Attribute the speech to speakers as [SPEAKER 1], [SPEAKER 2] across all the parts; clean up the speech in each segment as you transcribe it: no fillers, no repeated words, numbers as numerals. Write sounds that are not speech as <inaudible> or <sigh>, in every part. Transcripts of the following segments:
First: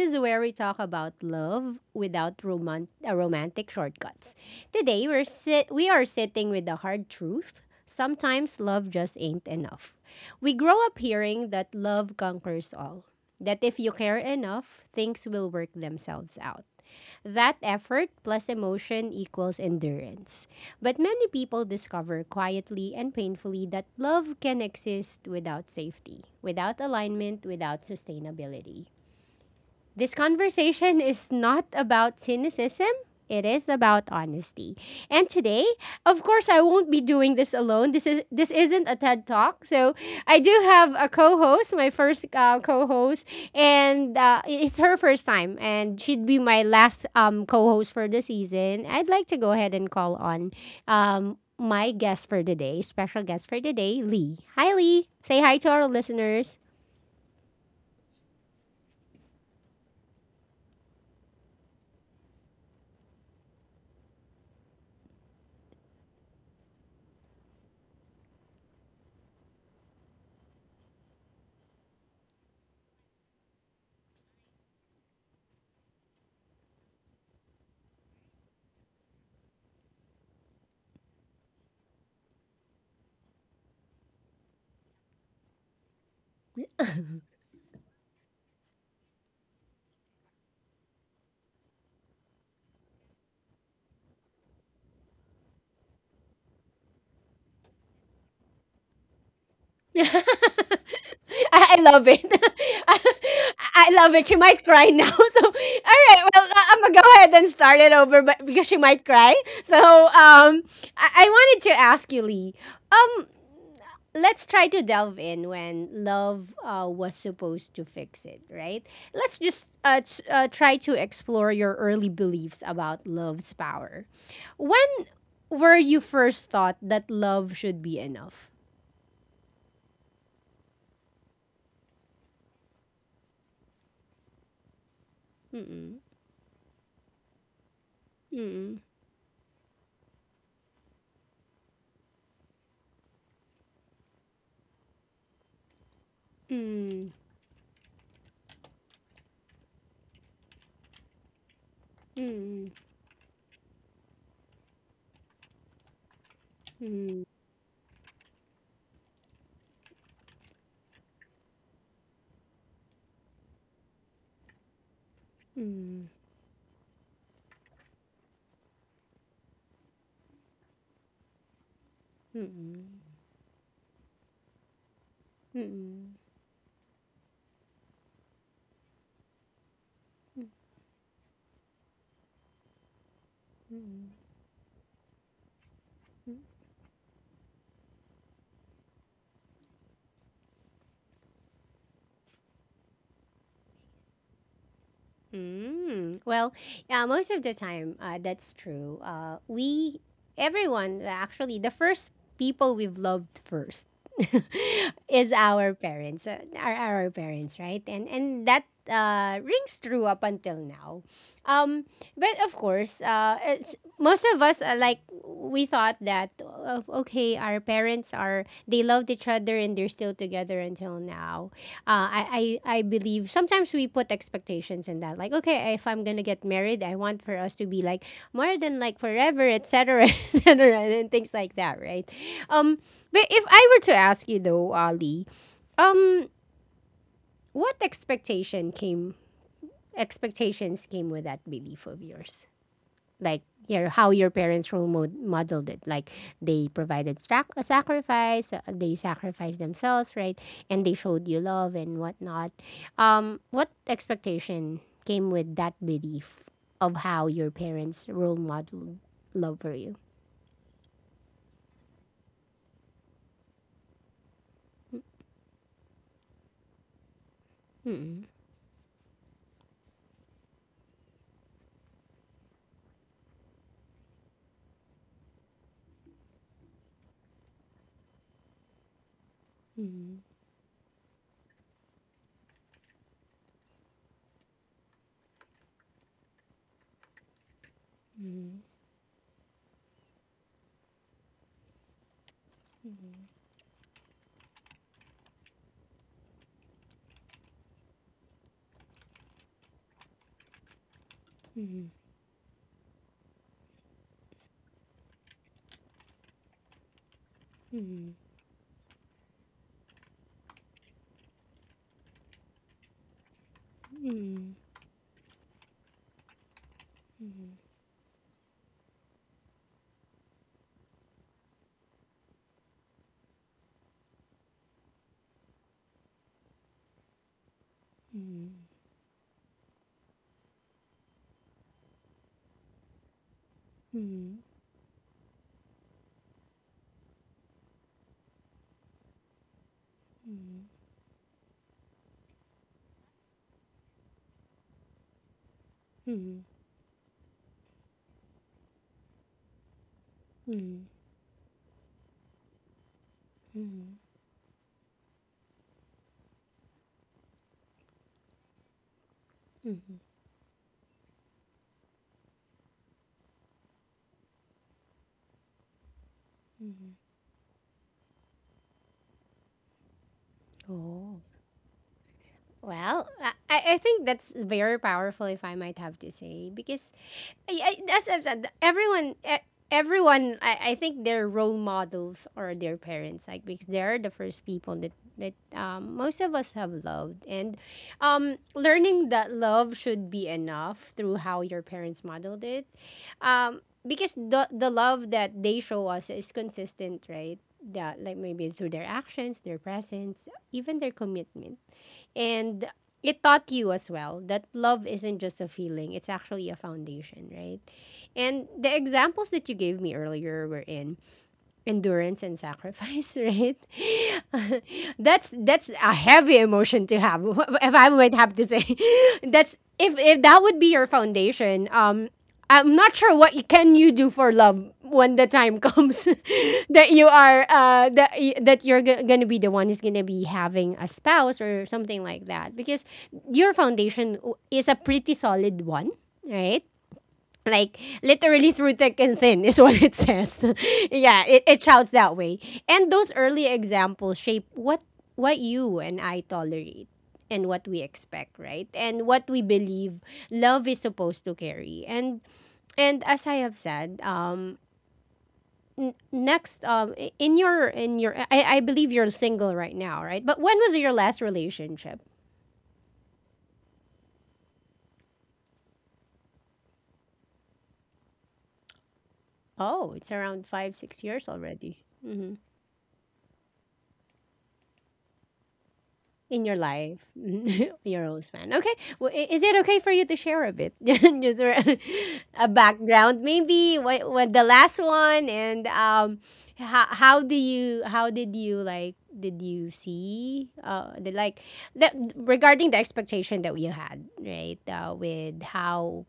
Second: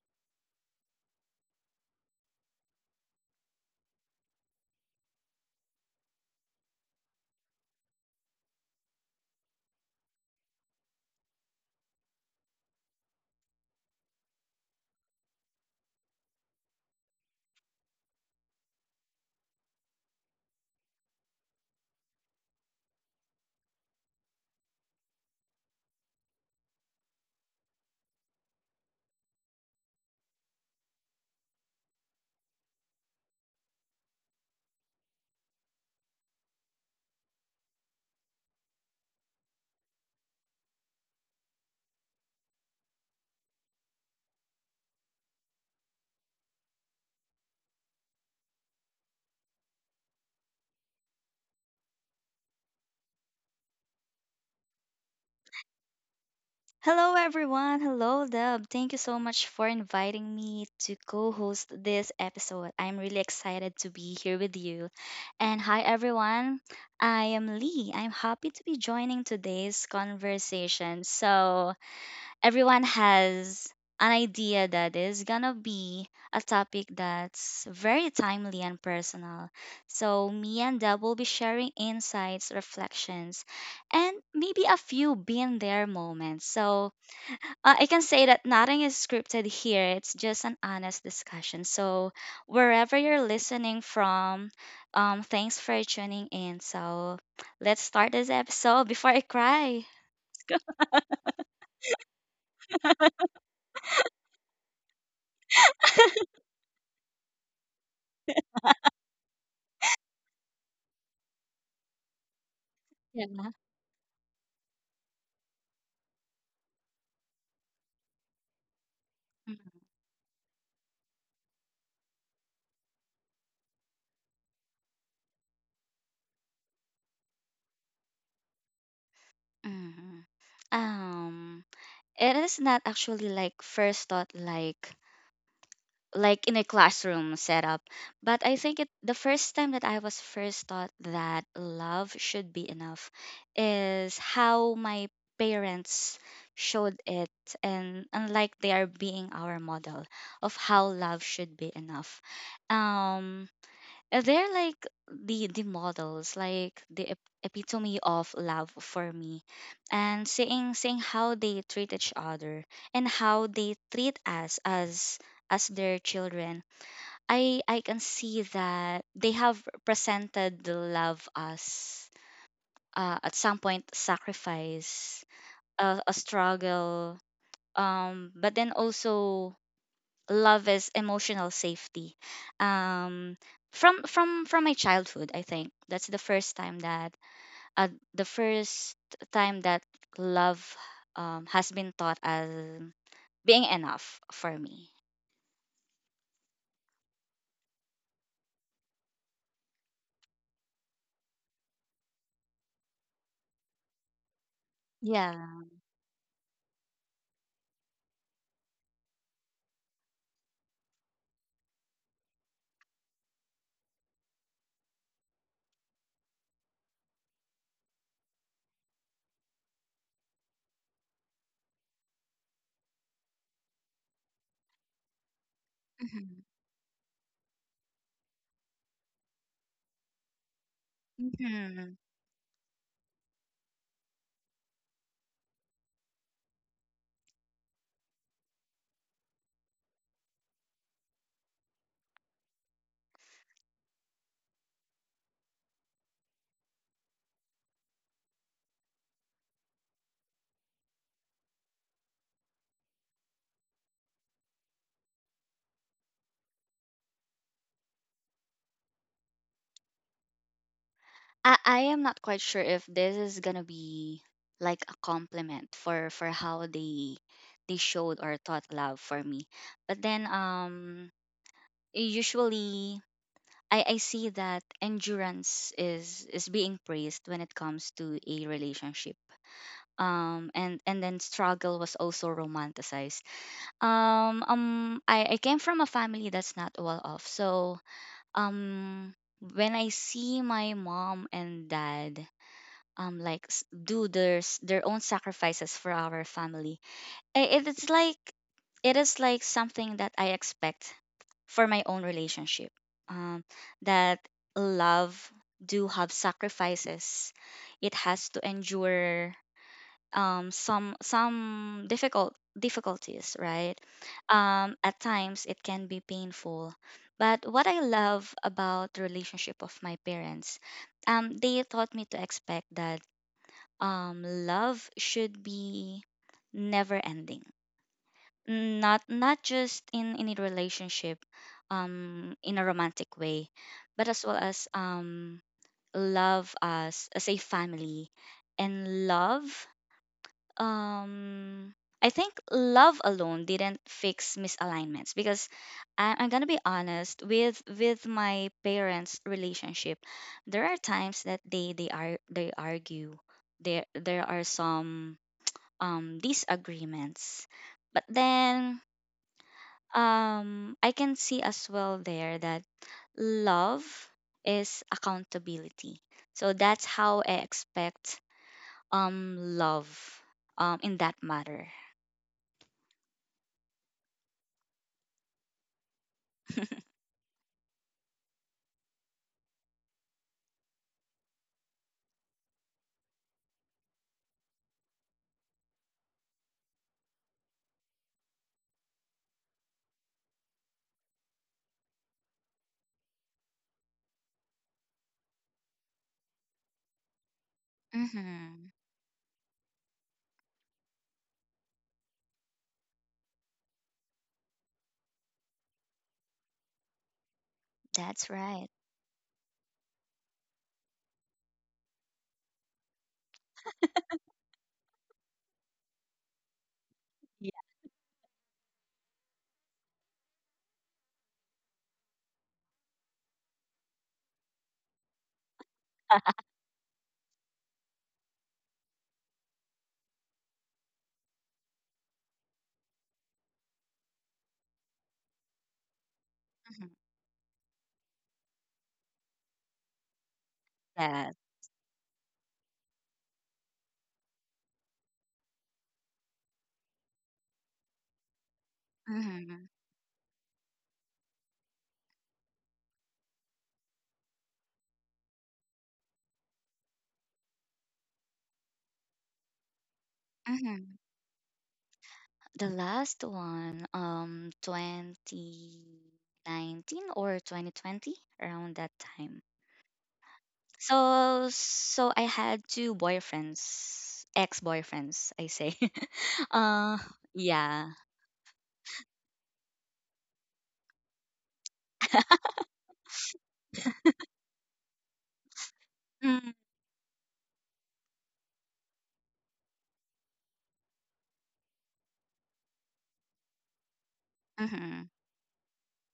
[SPEAKER 1] is where we talk about love without romantic shortcuts. Today we are sitting with the hard truth. Sometimes love just ain't enough. We grow up hearing that love conquers all. That if you care enough, things will work themselves out. That effort plus emotion equals endurance. But many people discover quietly and painfully that love can exist without safety, without alignment, without sustainability. This conversation is not about cynicism. It is about honesty. And today, of course, I won't be doing this alone. This isn't a TED Talk, so I do have a co-host, my first co-host, and it's her first time, and she'd be my last co-host for the season. I'd like to go ahead and call on my guest for today, special guest for today, Lee. Hi, Lee. Say hi to our listeners.
[SPEAKER 2] Hello, everyone. Hello, Deb. Thank you so much for inviting me to co host this episode. I'm really excited to be here with you. And hi, everyone. I am Lee. I'm happy to be joining today's conversation. So, everyone has an idea that is gonna be a topic that's very timely and personal. So, me and Deb will be sharing insights, reflections, and maybe a few been there moments. So, I can say that nothing is scripted here. It's just an honest discussion. So, wherever you're listening from, thanks for tuning in. So, let's start this episode before I cry.
[SPEAKER 1] <laughs> I, I love it. <laughs> I, I love it. She might cry now. <laughs> So, all right. Well, I'm going to go ahead and start it over but because she might cry. So, I wanted to ask you, Lee.
[SPEAKER 2] Yeah.
[SPEAKER 1] Um, let's try to delve in when love was supposed to fix it, right? Let's just try to explore your early beliefs about love's power. When were you first thought that love should be enough?
[SPEAKER 2] Hmm. Um, it is not actually like first thought,
[SPEAKER 1] Mm-mm.
[SPEAKER 2] like in a classroom setup. But I think it the first time that I was first taught that love should be enough is how my parents showed
[SPEAKER 1] Mm,
[SPEAKER 2] it and unlike they are being our model of how love should be enough.
[SPEAKER 1] mm,
[SPEAKER 2] Um They're like the models, like the
[SPEAKER 1] mm,
[SPEAKER 2] epitome of love for me, and seeing how they treat each other and how they treat us as their
[SPEAKER 1] mm,
[SPEAKER 2] children, I can see that they have presented the love as
[SPEAKER 1] mm,
[SPEAKER 2] at some point sacrifice, a
[SPEAKER 1] mm,
[SPEAKER 2] struggle, but then also love is emotional safety. um from
[SPEAKER 1] mm,
[SPEAKER 2] from from my childhood, I think that's the first time that uh, the first time that love has been taught as being enough for me.
[SPEAKER 1] mm. Well, yeah, most of the time, that's true. Everyone, actually, the first people we've loved first <laughs> is
[SPEAKER 2] Yeah.
[SPEAKER 1] our parents, our parents, right? And that rings true up until now. Um, but of course, most of us like we thought that okay, our parents are they loved each other and they're still together until now. I believe sometimes we put expectations in that, like, okay, if I'm gonna
[SPEAKER 2] Mhm.
[SPEAKER 1] get married, I want for us to be like more than like forever, etc, etc, <laughs> and things like that,
[SPEAKER 2] Mhm.
[SPEAKER 1] right? um but if I were to ask you though, Ali, um what expectations came with that belief of yours, like your how your parents role modeled it, like they provided a sacrifice, they sacrificed themselves, right? And they showed you love and whatnot. What expectation came with that belief of how your parents role modeled love for you?
[SPEAKER 2] I am not quite sure if this is gonna be like a compliment for how they showed
[SPEAKER 1] Mm-mm.
[SPEAKER 2] or taught love for me, but then usually I see that endurance is being praised when it comes to a relationship.
[SPEAKER 1] Mm-mm.
[SPEAKER 2] And then struggle was also romanticized. Um, I came from a family that's not well off. So um when I see my mom and dad like do their their own sacrifices for our family, it's like it is like something that I expect for my
[SPEAKER 1] Mm-mm.
[SPEAKER 2] own relationship, um, that love do have sacrifices. It
[SPEAKER 1] Mm-mm.
[SPEAKER 2] has to endure some difficult difficulties, right?
[SPEAKER 1] Mm-mm.
[SPEAKER 2] At times it can be painful, but what I love about the relationship of my parents, they taught me to expect that love should be never ending. Mm, not not just in a relationship in a romantic way, but as well
[SPEAKER 1] Mm-mm.
[SPEAKER 2] as love us as a family and love. um I think love alone didn't fix misalignments, because I,
[SPEAKER 1] Mm-mm.
[SPEAKER 2] I'm
[SPEAKER 1] Mm-mm.
[SPEAKER 2] gonna be honest with my parents' relationship. There are
[SPEAKER 1] Mm-mm.
[SPEAKER 2] times that they argue. There
[SPEAKER 1] Mm-mm.
[SPEAKER 2] there are some disagreements, but then
[SPEAKER 1] Mm-mm.
[SPEAKER 2] I can see as well there that love is accountability. So that's
[SPEAKER 1] Mm-mm.
[SPEAKER 2] how I expect love in that
[SPEAKER 1] Oh.
[SPEAKER 2] matter.
[SPEAKER 1] Well, I think that's very powerful, if I might have to say, because I, I, as I've said, everyone, everyone, I think their role models are their parents, like because they are the first people that most of us have loved, and learning that love should be enough through how your parents modeled it, because the love that they show us is consistent, right? That, like, maybe through
[SPEAKER 2] Mhm.
[SPEAKER 1] their actions, their presence, even their commitment, and it taught you as well that love isn't just a feeling, it's actually a foundation, right?
[SPEAKER 2] That's
[SPEAKER 1] And
[SPEAKER 2] right.
[SPEAKER 1] the examples that you gave me earlier were in endurance and sacrifice, <laughs> right? <laughs> That's a heavy emotion to have.
[SPEAKER 2] Yeah.
[SPEAKER 1] <laughs> If I might have to say, <laughs> that's if that would be your foundation. I'm not sure what can you do for love when the time <laughs> comes <laughs> that you're gonna be the one who's gonna be having a spouse or something like that because your foundation is a pretty solid one, right?
[SPEAKER 2] Mhm.
[SPEAKER 1] Like literally through thick and thin is <laughs> what it says. <laughs> Yeah,
[SPEAKER 2] That.
[SPEAKER 1] it shouts that way. And those early examples shape what you and I tolerate and what we expect, right? And what we
[SPEAKER 2] Mhm.
[SPEAKER 1] believe love is supposed to carry. And as I have said, next, in your I believe you're single right now, right? But when was your
[SPEAKER 2] Mhm.
[SPEAKER 1] last relationship?
[SPEAKER 2] The last one, 2019 or 2020, around that time.
[SPEAKER 1] Oh, it's around 5-6 years
[SPEAKER 2] So
[SPEAKER 1] already.
[SPEAKER 2] so I
[SPEAKER 1] Mm-hmm.
[SPEAKER 2] had two boyfriends, ex-boyfriends, I say. <laughs>
[SPEAKER 1] In your
[SPEAKER 2] uh
[SPEAKER 1] life, <laughs>
[SPEAKER 2] yeah.
[SPEAKER 1] your own span. Okay, well, is it okay for you to share a bit, <laughs> just a background, maybe what the last one, and how do you how did you like did you see the like that regarding the expectation that you had, right?
[SPEAKER 2] Mm-hmm.
[SPEAKER 1] With how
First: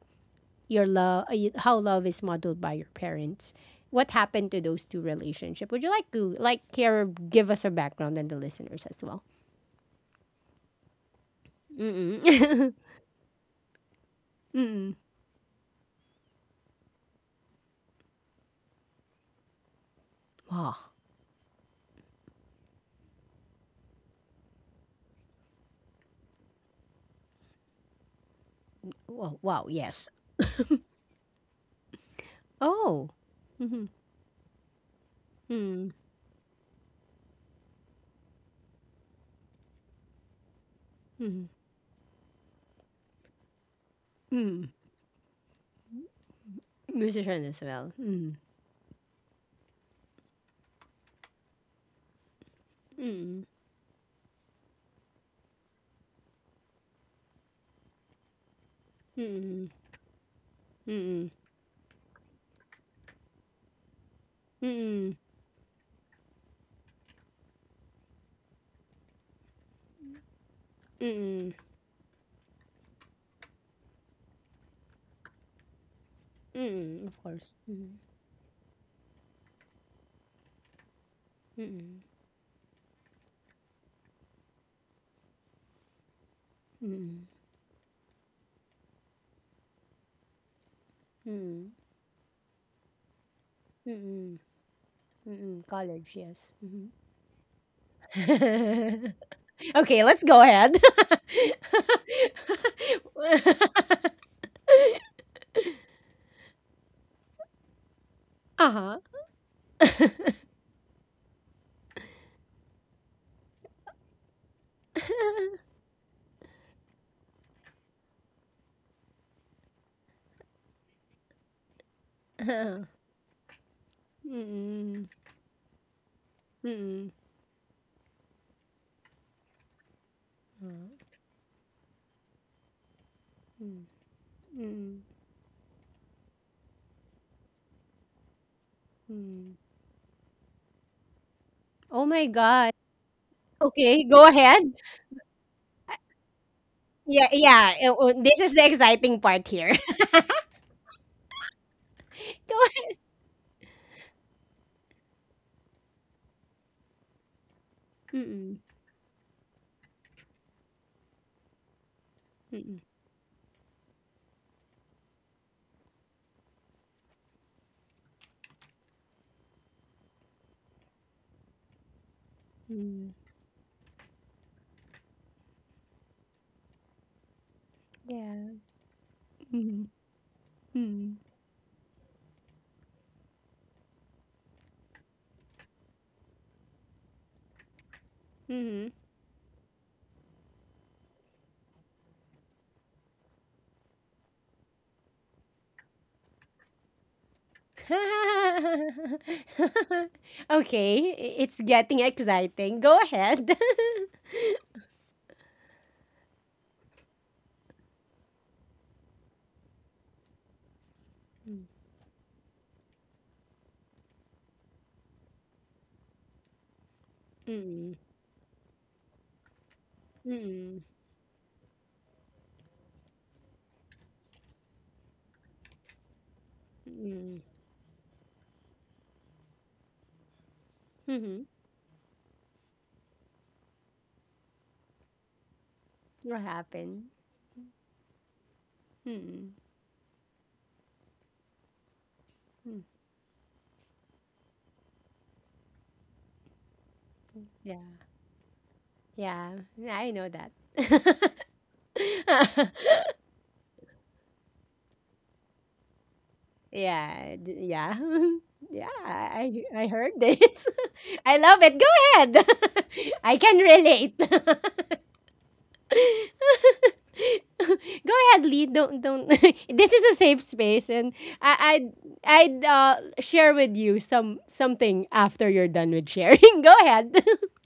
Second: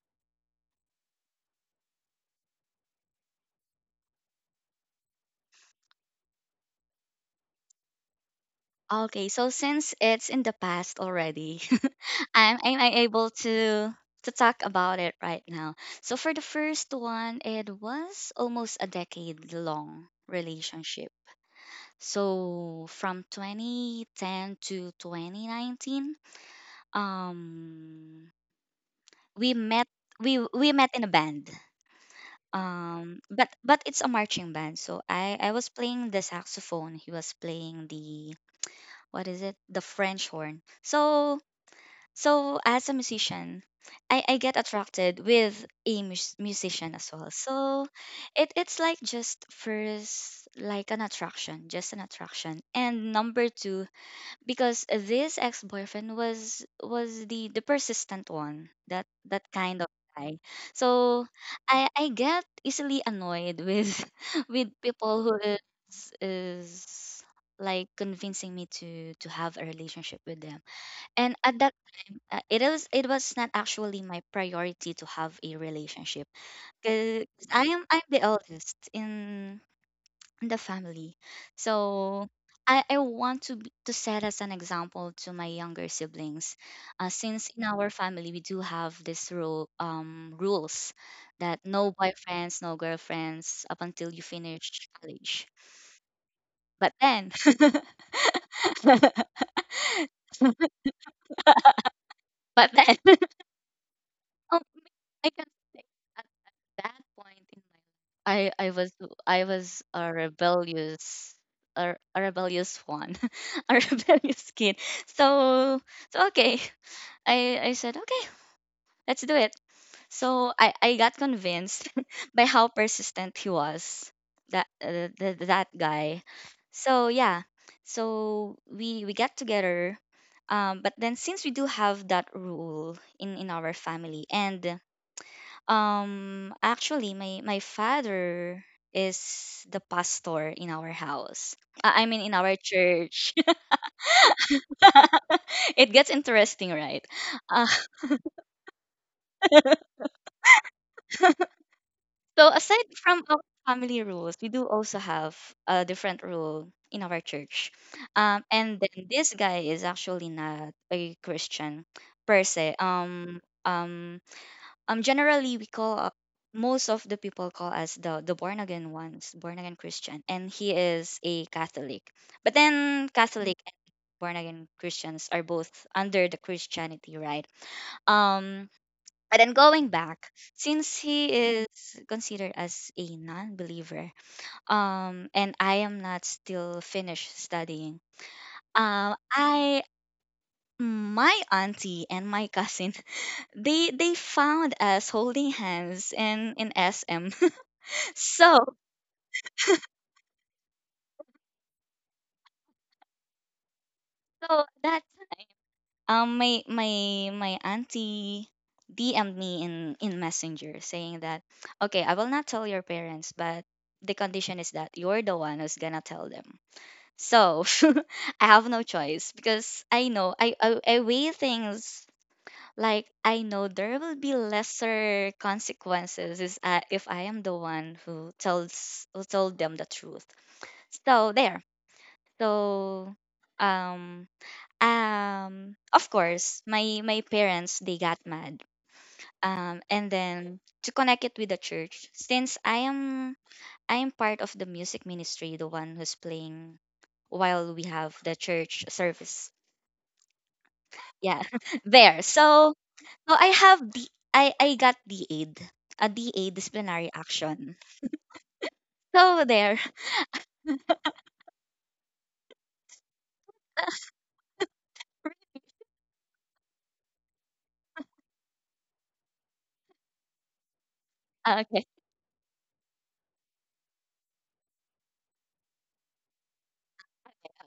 [SPEAKER 1] your love how love is modeled by your parents. What happened to those two relationship? Would you like to like care give us a background and the listeners as well?
[SPEAKER 2] Okay, so since it's in the past already, <laughs> I'm
[SPEAKER 1] Mm-mm.
[SPEAKER 2] I'm
[SPEAKER 1] <laughs>
[SPEAKER 2] I able to talk
[SPEAKER 1] Mm.
[SPEAKER 2] about it right now. So for the first one, it was almost a decade long
[SPEAKER 1] Wow.
[SPEAKER 2] relationship. So from 2010 to 2019, um
[SPEAKER 1] Wow.
[SPEAKER 2] we
[SPEAKER 1] Wow.
[SPEAKER 2] met,
[SPEAKER 1] Yes.
[SPEAKER 2] we met in a band.
[SPEAKER 1] Oh.
[SPEAKER 2] But
[SPEAKER 1] Mm-hmm.
[SPEAKER 2] it's a marching band, so I was
[SPEAKER 1] Mm.
[SPEAKER 2] playing the saxophone, he was playing the what is it, the french horn. So
[SPEAKER 1] Mm.
[SPEAKER 2] so as a musician, I get
[SPEAKER 1] Mm.
[SPEAKER 2] attracted with a musician as well.
[SPEAKER 1] Musician as
[SPEAKER 2] So
[SPEAKER 1] well. Mm.
[SPEAKER 2] it it's like just first like an attraction, just an attraction, and
[SPEAKER 1] Mm.
[SPEAKER 2] number two, because this ex-boyfriend was the persistent one, that that
[SPEAKER 1] Mm.
[SPEAKER 2] kind of guy. So
[SPEAKER 1] Mm.
[SPEAKER 2] I get easily annoyed with <laughs> with
[SPEAKER 1] Mm.
[SPEAKER 2] people who is like convincing me to have a relationship with them, and
[SPEAKER 1] Mm.
[SPEAKER 2] at that time, it was not actually my priority to have a relationship,
[SPEAKER 1] Mm. Of
[SPEAKER 2] because
[SPEAKER 1] course.
[SPEAKER 2] i am
[SPEAKER 1] Mm.
[SPEAKER 2] i'm the eldest in the family.
[SPEAKER 1] Mm.
[SPEAKER 2] So I want to to set as an example to my younger siblings,
[SPEAKER 1] Mm.
[SPEAKER 2] since in our family we do have this rules that
[SPEAKER 1] Mm.
[SPEAKER 2] no boyfriends, no girlfriends up until you
[SPEAKER 1] Mm.
[SPEAKER 2] finish college.
[SPEAKER 1] Mm. College, yes. Mm-hmm.
[SPEAKER 2] But then, <laughs>
[SPEAKER 1] <laughs> Okay, let's go ahead. <laughs>
[SPEAKER 2] but then <laughs> Um, I can say at that point in my life, I was
[SPEAKER 1] Uh-huh. <laughs>
[SPEAKER 2] I was a rebellious a rebellious one, <laughs> a rebellious kid. So so okay, I said okay, let's do it. So I got convinced <laughs> by how
[SPEAKER 1] <laughs>
[SPEAKER 2] persistent he was, that
[SPEAKER 1] Mm-mm.
[SPEAKER 2] that guy. So
[SPEAKER 1] Mm-mm.
[SPEAKER 2] yeah, so we got together. But then since we do have that rule in our family, and
[SPEAKER 1] Mm-mm.
[SPEAKER 2] actually, my father
[SPEAKER 1] Hmm.
[SPEAKER 2] is the pastor in our house.
[SPEAKER 1] Oh
[SPEAKER 2] I mean,
[SPEAKER 1] my
[SPEAKER 2] in our
[SPEAKER 1] god.
[SPEAKER 2] church.
[SPEAKER 1] Okay, go ahead.
[SPEAKER 2] <laughs> It gets interesting, right?
[SPEAKER 1] Yeah,
[SPEAKER 2] Uh,
[SPEAKER 1] yeah, eh, oh, this is the exciting part here. <laughs>
[SPEAKER 2] so
[SPEAKER 1] Go
[SPEAKER 2] aside
[SPEAKER 1] ahead.
[SPEAKER 2] from our family rules, we do also have a different rule in our church.
[SPEAKER 1] Mm-mm.
[SPEAKER 2] And then this guy is actually not a Christian per se.
[SPEAKER 1] Mm-mm.
[SPEAKER 2] Generally we call most of the people call us the born again ones, born again christian, and he is a catholic. But then
[SPEAKER 1] Mm.
[SPEAKER 2] catholic and born again christians are both under the christianity, right?
[SPEAKER 1] Yeah.
[SPEAKER 2] um and then
[SPEAKER 1] Mm-hmm.
[SPEAKER 2] going back, since he is considered as a non-believer, and I am not still finished studying,
[SPEAKER 1] Mm-hmm. Mm-hmm.
[SPEAKER 2] I my auntie and my <laughs> cousin, they found us holding hands in SM. <laughs> So
[SPEAKER 1] <laughs> Okay, it's getting exciting. Go ahead. <laughs>
[SPEAKER 2] so that time, my auntie DM'd me in Messenger saying that, okay, I will not tell your parents, but the condition is that you're the one who's gonna tell them. So
[SPEAKER 1] Mm-mm.
[SPEAKER 2] <laughs> I have no choice because I know, I
[SPEAKER 1] Mm-mm.
[SPEAKER 2] I weigh things, like I know there will be lesser consequences is if I
[SPEAKER 1] Mm-mm.
[SPEAKER 2] am the one who tells who told them the truth. So
[SPEAKER 1] Mm-hmm.
[SPEAKER 2] there. So um of
[SPEAKER 1] What
[SPEAKER 2] course my
[SPEAKER 1] happened?
[SPEAKER 2] my parents they got mad.
[SPEAKER 1] Mm-mm.
[SPEAKER 2] And then to connect it with the church, since
[SPEAKER 1] Mm.
[SPEAKER 2] I am part of the music ministry, the one who's playing while
[SPEAKER 1] Yeah.
[SPEAKER 2] we have the church service.
[SPEAKER 1] Yeah. Yeah, I know that.
[SPEAKER 2] Yeah. <laughs> There. So
[SPEAKER 1] <laughs>
[SPEAKER 2] so I have the I got the aid. A DA, disciplinary
[SPEAKER 1] Yeah,
[SPEAKER 2] action.
[SPEAKER 1] yeah, <laughs> yeah.
[SPEAKER 2] So
[SPEAKER 1] I
[SPEAKER 2] there.
[SPEAKER 1] I I
[SPEAKER 2] <laughs>
[SPEAKER 1] heard this. <laughs> I love it. Go ahead. <laughs> I can relate. <laughs> Go ahead, Lee. Don't. <laughs> This is a safe space, and I I i
[SPEAKER 2] Okay.
[SPEAKER 1] I'd share with you something after you're done with sharing. <laughs> Go ahead.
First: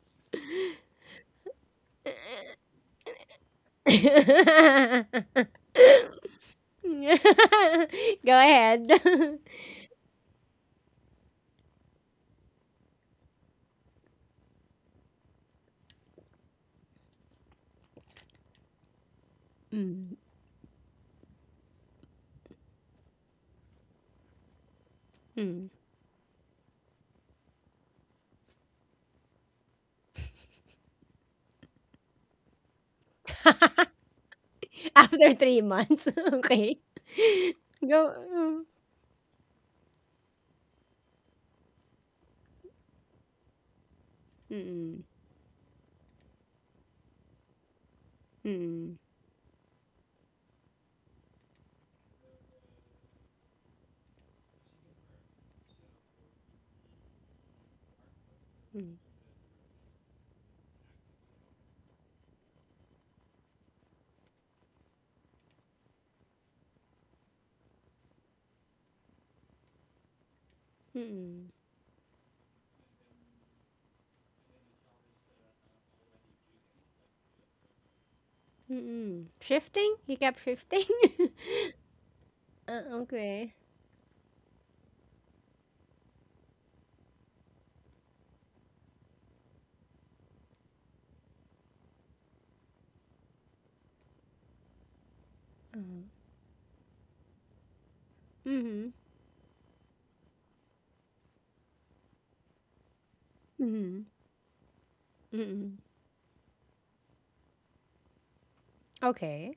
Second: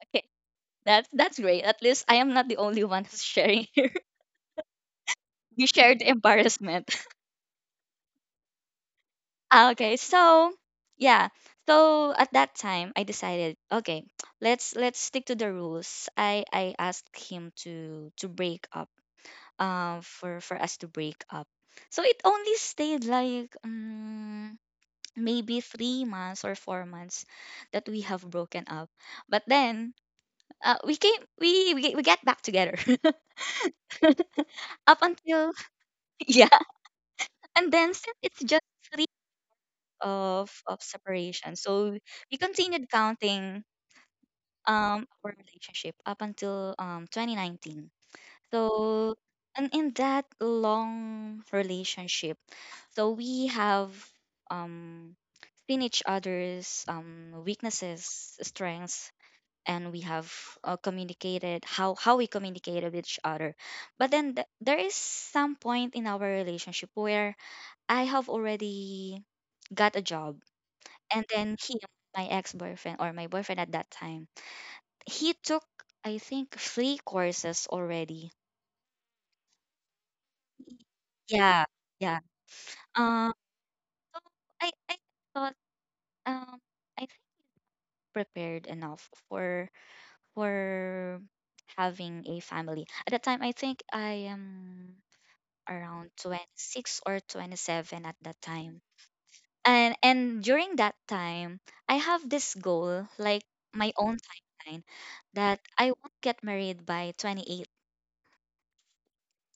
[SPEAKER 2] Okay. That's great. At least I am not the only one who's sharing <laughs> here.
[SPEAKER 1] <laughs>
[SPEAKER 2] You shared embarrassment. <laughs>
[SPEAKER 1] Go ahead. <laughs>
[SPEAKER 2] Okay, so yeah. So at that time I decided, okay, let's stick to the rules. I asked him to break up. Um,
[SPEAKER 1] Mm,
[SPEAKER 2] for us to break up. So it only stayed like maybe
[SPEAKER 1] mm.
[SPEAKER 2] 3 months or 4 months that we have broken up. But then we came we get back together.
[SPEAKER 1] <laughs>
[SPEAKER 2] <laughs>
[SPEAKER 1] <laughs>
[SPEAKER 2] Up
[SPEAKER 1] After
[SPEAKER 2] until
[SPEAKER 1] 3 months,
[SPEAKER 2] <laughs>
[SPEAKER 1] <laughs>
[SPEAKER 2] yeah,
[SPEAKER 1] okay.
[SPEAKER 2] and then
[SPEAKER 1] Go
[SPEAKER 2] since it's just
[SPEAKER 1] mm.
[SPEAKER 2] of separation. So we continued counting
[SPEAKER 1] Mm,
[SPEAKER 2] our relationship up until 2019.
[SPEAKER 1] mm,
[SPEAKER 2] So and in that long relationship, so we have um seen each other's weaknesses, strengths, and we have communicated how we communicated with each other. But then there is some point in our relationship where I have already got a job, and
[SPEAKER 1] mm,
[SPEAKER 2] then him, my ex-boyfriend or my boyfriend at that time, he took, I think, three courses already.
[SPEAKER 1] mm. Shifting? You kept shifting? <laughs>
[SPEAKER 2] Yeah, yeah.
[SPEAKER 1] Ah,
[SPEAKER 2] Um,
[SPEAKER 1] okay.
[SPEAKER 2] so I thought um I think prepared enough for having a family. At that time, I think I am
[SPEAKER 1] Mhm.
[SPEAKER 2] around 26 or 27 at that time.
[SPEAKER 1] Mhm,
[SPEAKER 2] And during that time, I have this goal, like my
[SPEAKER 1] mhm,
[SPEAKER 2] own timeline, that
[SPEAKER 1] mm.
[SPEAKER 2] I won't get married by 28.
[SPEAKER 1] Okay.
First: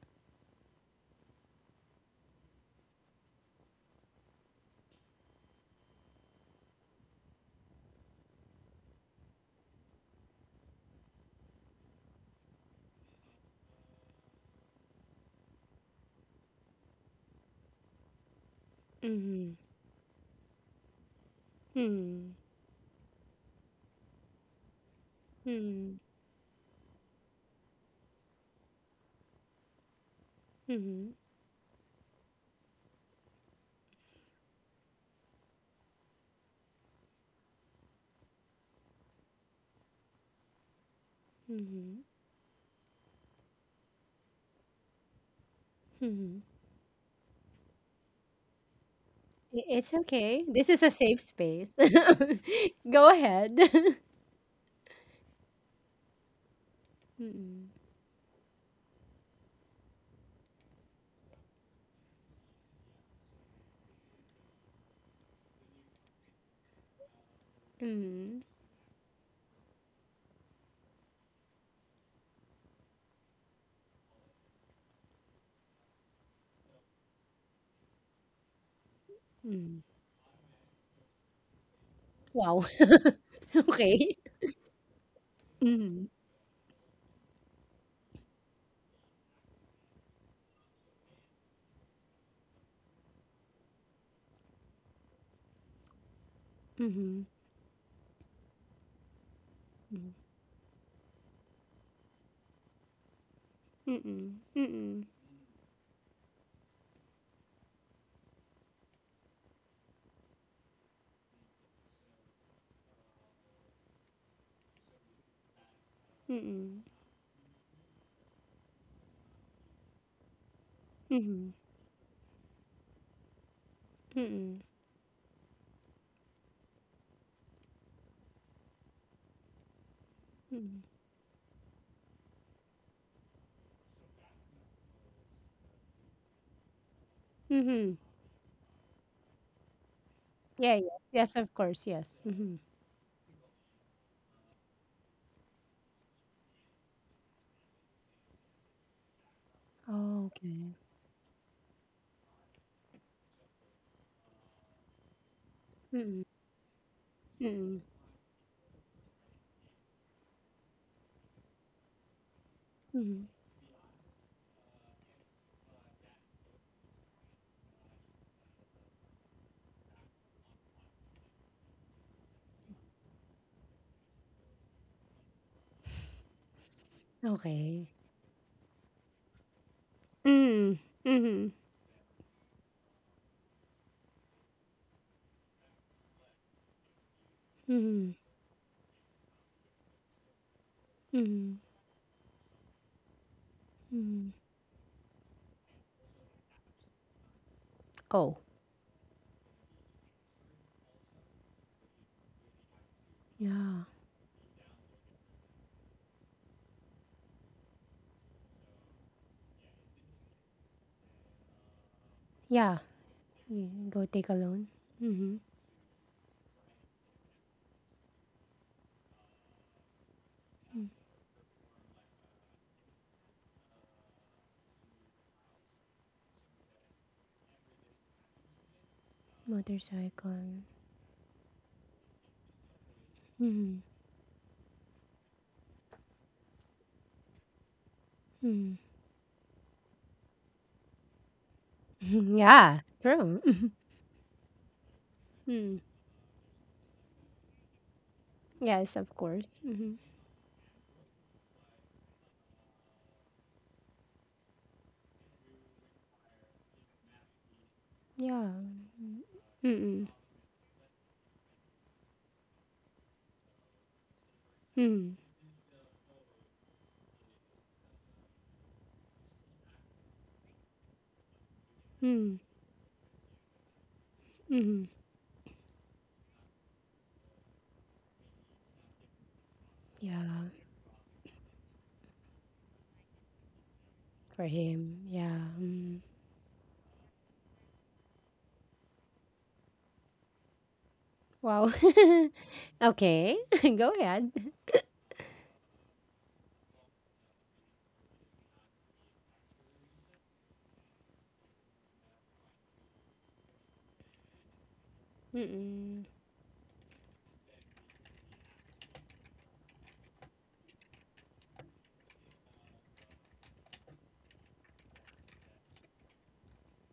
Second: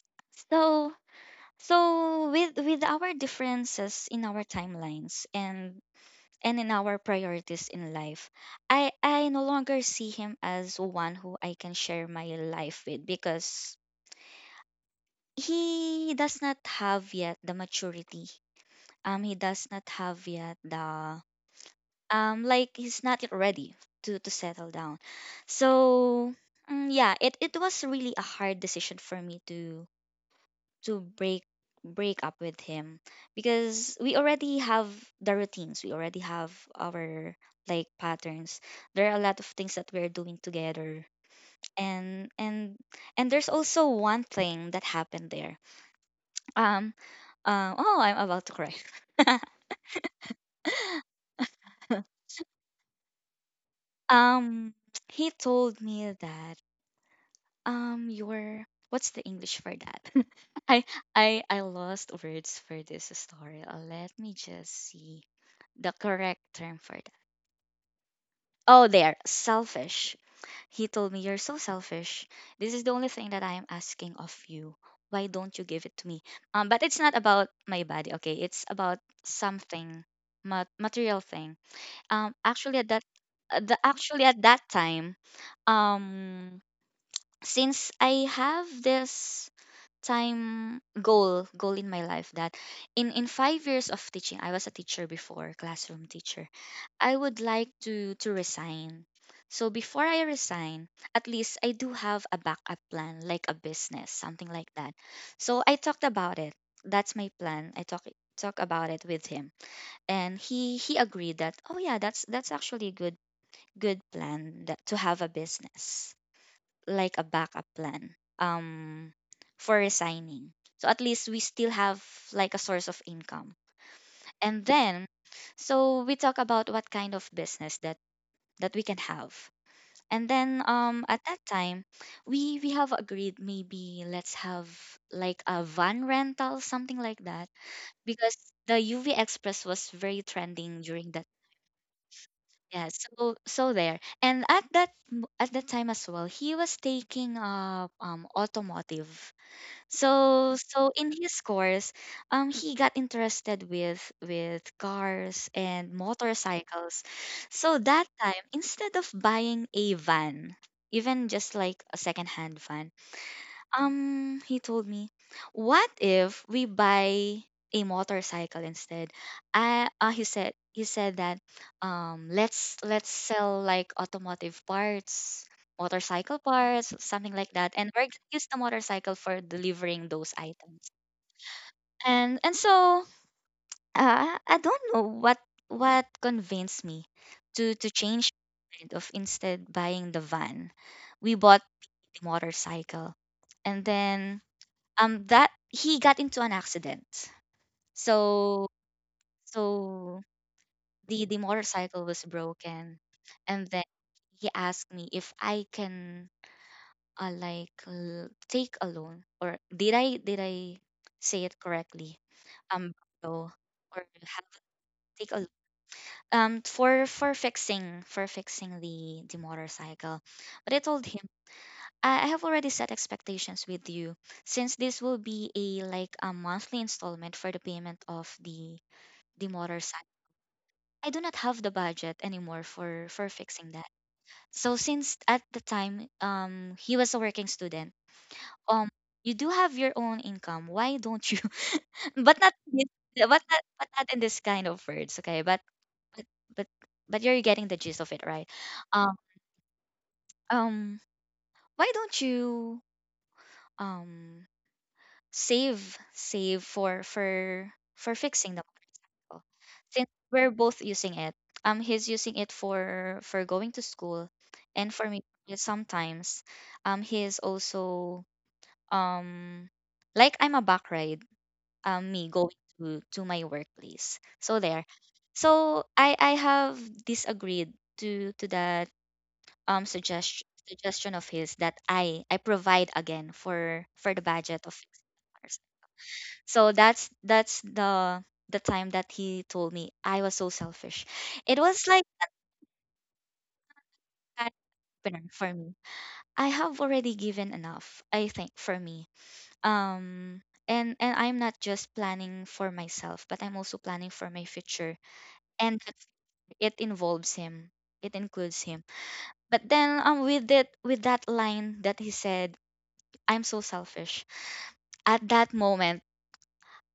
[SPEAKER 2] So so with our differences in our timelines and in our priorities in life, I no longer see him as one who I can share my life with, because he does not have yet the maturity, he
[SPEAKER 1] Mhm,
[SPEAKER 2] does not have yet the
[SPEAKER 1] mhm,
[SPEAKER 2] like he's not yet ready to settle down.
[SPEAKER 1] mhm,
[SPEAKER 2] So mm, yeah, it was really a hard decision for me to
[SPEAKER 1] mhm,
[SPEAKER 2] break up with him, because we already have the routines, we already have our like patterns. There are a lot of things that we're doing together,
[SPEAKER 1] mhm,
[SPEAKER 2] and and there's also one thing that happened there.
[SPEAKER 1] mhm.
[SPEAKER 2] um oh, I'm about to cry.
[SPEAKER 1] I it's okay. This is a safe space. <laughs> Go ahead. <laughs>
[SPEAKER 2] <laughs> um he told me that
[SPEAKER 1] Mm,
[SPEAKER 2] your what's the English for that? <laughs> I I lost words for this story. Let me just see the correct term for that.
[SPEAKER 1] mm,
[SPEAKER 2] Oh, there, selfish. He told me, you're so selfish. This is the only thing that I am asking of you. Why don't you give it to me? But it's not about my body. Okay, it's about
[SPEAKER 1] mm.
[SPEAKER 2] something, mat- material thing.
[SPEAKER 1] Wow.
[SPEAKER 2] Actually at that,
[SPEAKER 1] <laughs>
[SPEAKER 2] the
[SPEAKER 1] Okay.
[SPEAKER 2] actually at that time,
[SPEAKER 1] Mhm,
[SPEAKER 2] um, since I have this time goal in my life that in 5 years of teaching, I was a teacher before, classroom teacher. I
[SPEAKER 1] mhm,
[SPEAKER 2] would like to resign, so before
[SPEAKER 1] mm.
[SPEAKER 2] I resign at least I do have a backup plan, like a
[SPEAKER 1] Mm,
[SPEAKER 2] business,
[SPEAKER 1] mm,
[SPEAKER 2] something like that.
[SPEAKER 1] mm,
[SPEAKER 2] So I talked about it, that's my plan. I talk about it with him and he agreed that, oh yeah, that's actually a good plan, that to have a business like a backup plan, for resigning. So at least we
[SPEAKER 1] mhm,
[SPEAKER 2] still have like a source of income.
[SPEAKER 1] mm,
[SPEAKER 2] And then, so we talk about what kind of business that we can have. And then
[SPEAKER 1] mm,
[SPEAKER 2] at that time we have agreed, maybe let's have like a van rental, something like that,
[SPEAKER 1] mhm.
[SPEAKER 2] because the UV Express was very
[SPEAKER 1] Yeah,
[SPEAKER 2] trending
[SPEAKER 1] yes.
[SPEAKER 2] during that,
[SPEAKER 1] Yes, of course, yes. Mhm.
[SPEAKER 2] yeah. So so there, and at that at that time as well, he was taking automotive. So
[SPEAKER 1] Okay.
[SPEAKER 2] so in his course, he got interested with cars and
[SPEAKER 1] Mm,
[SPEAKER 2] motorcycles. So
[SPEAKER 1] mm,
[SPEAKER 2] that time, instead of buying a van, even just like a secondhand van,
[SPEAKER 1] mhm.
[SPEAKER 2] he told me, "What if we buy a motorcycle instead?" I he said that let's sell like automotive parts, motorcycle parts, something like that,
[SPEAKER 1] Okay.
[SPEAKER 2] and we're gonna use the motorcycle for delivering those
[SPEAKER 1] Mm,
[SPEAKER 2] items.
[SPEAKER 1] mhm,
[SPEAKER 2] And so I don't know what convinced me to
[SPEAKER 1] mhm,
[SPEAKER 2] change my mind of, instead buying the van, we
[SPEAKER 1] mhm,
[SPEAKER 2] bought the motorcycle. And
[SPEAKER 1] mhm.
[SPEAKER 2] then that he got into an accident.
[SPEAKER 1] Oh,
[SPEAKER 2] So so the motorcycle was broken, and
[SPEAKER 1] yeah.
[SPEAKER 2] then he asked me if I can, like l- take a loan, or did I did I say it correctly,
[SPEAKER 1] Yeah.
[SPEAKER 2] um borrow
[SPEAKER 1] Mm,
[SPEAKER 2] or
[SPEAKER 1] go take a
[SPEAKER 2] have,
[SPEAKER 1] loan.
[SPEAKER 2] take
[SPEAKER 1] Mhm.
[SPEAKER 2] a loan for fixing, for fixing the motorcycle. But I told him, I have already set expectations with you, since this will be a like a monthly installment for the payment of the motorcycle.
[SPEAKER 1] Motorcycle.
[SPEAKER 2] I do not have the budget anymore for fixing
[SPEAKER 1] Mhm.
[SPEAKER 2] that. So since at the time he was a working student,
[SPEAKER 1] Mm.
[SPEAKER 2] um you do have your own income. Why don't you?
[SPEAKER 1] <laughs>
[SPEAKER 2] <laughs> But not
[SPEAKER 1] Yeah,
[SPEAKER 2] in
[SPEAKER 1] true.
[SPEAKER 2] but not,
[SPEAKER 1] <laughs>
[SPEAKER 2] but not in this kind of words, okay?
[SPEAKER 1] Mm.
[SPEAKER 2] But but but you're getting the gist of it, right?
[SPEAKER 1] Yes, of
[SPEAKER 2] Um
[SPEAKER 1] course. Mhm.
[SPEAKER 2] um why don't you um save for
[SPEAKER 1] Yeah.
[SPEAKER 2] fixing the motorcycle,
[SPEAKER 1] Mm-mm.
[SPEAKER 2] since we're both using it. He's using it for going to school, and for
[SPEAKER 1] Mm-mm.
[SPEAKER 2] me sometimes, he's also, um like I'm a back ride, me going to my workplace, so
[SPEAKER 1] Mm-mm.
[SPEAKER 2] there. So I have disagreed to that
[SPEAKER 1] Yeah.
[SPEAKER 2] suggestion of his, that I provide again for the
[SPEAKER 1] For
[SPEAKER 2] budget of
[SPEAKER 1] him, yeah.
[SPEAKER 2] fixing.
[SPEAKER 1] Mm.
[SPEAKER 2] So that's the time that he told me I was so selfish. It
[SPEAKER 1] Wow.
[SPEAKER 2] was like
[SPEAKER 1] <laughs> Okay, <laughs> go ahead.
[SPEAKER 2] an opener for me. I have already given enough, I think, for me. Um and I'm not just planning for myself, but I'm also planning for my future. And
[SPEAKER 1] Mm-mm.
[SPEAKER 2] it involves him. It includes him. But then with it, with that line that he said, I'm so selfish, at that moment,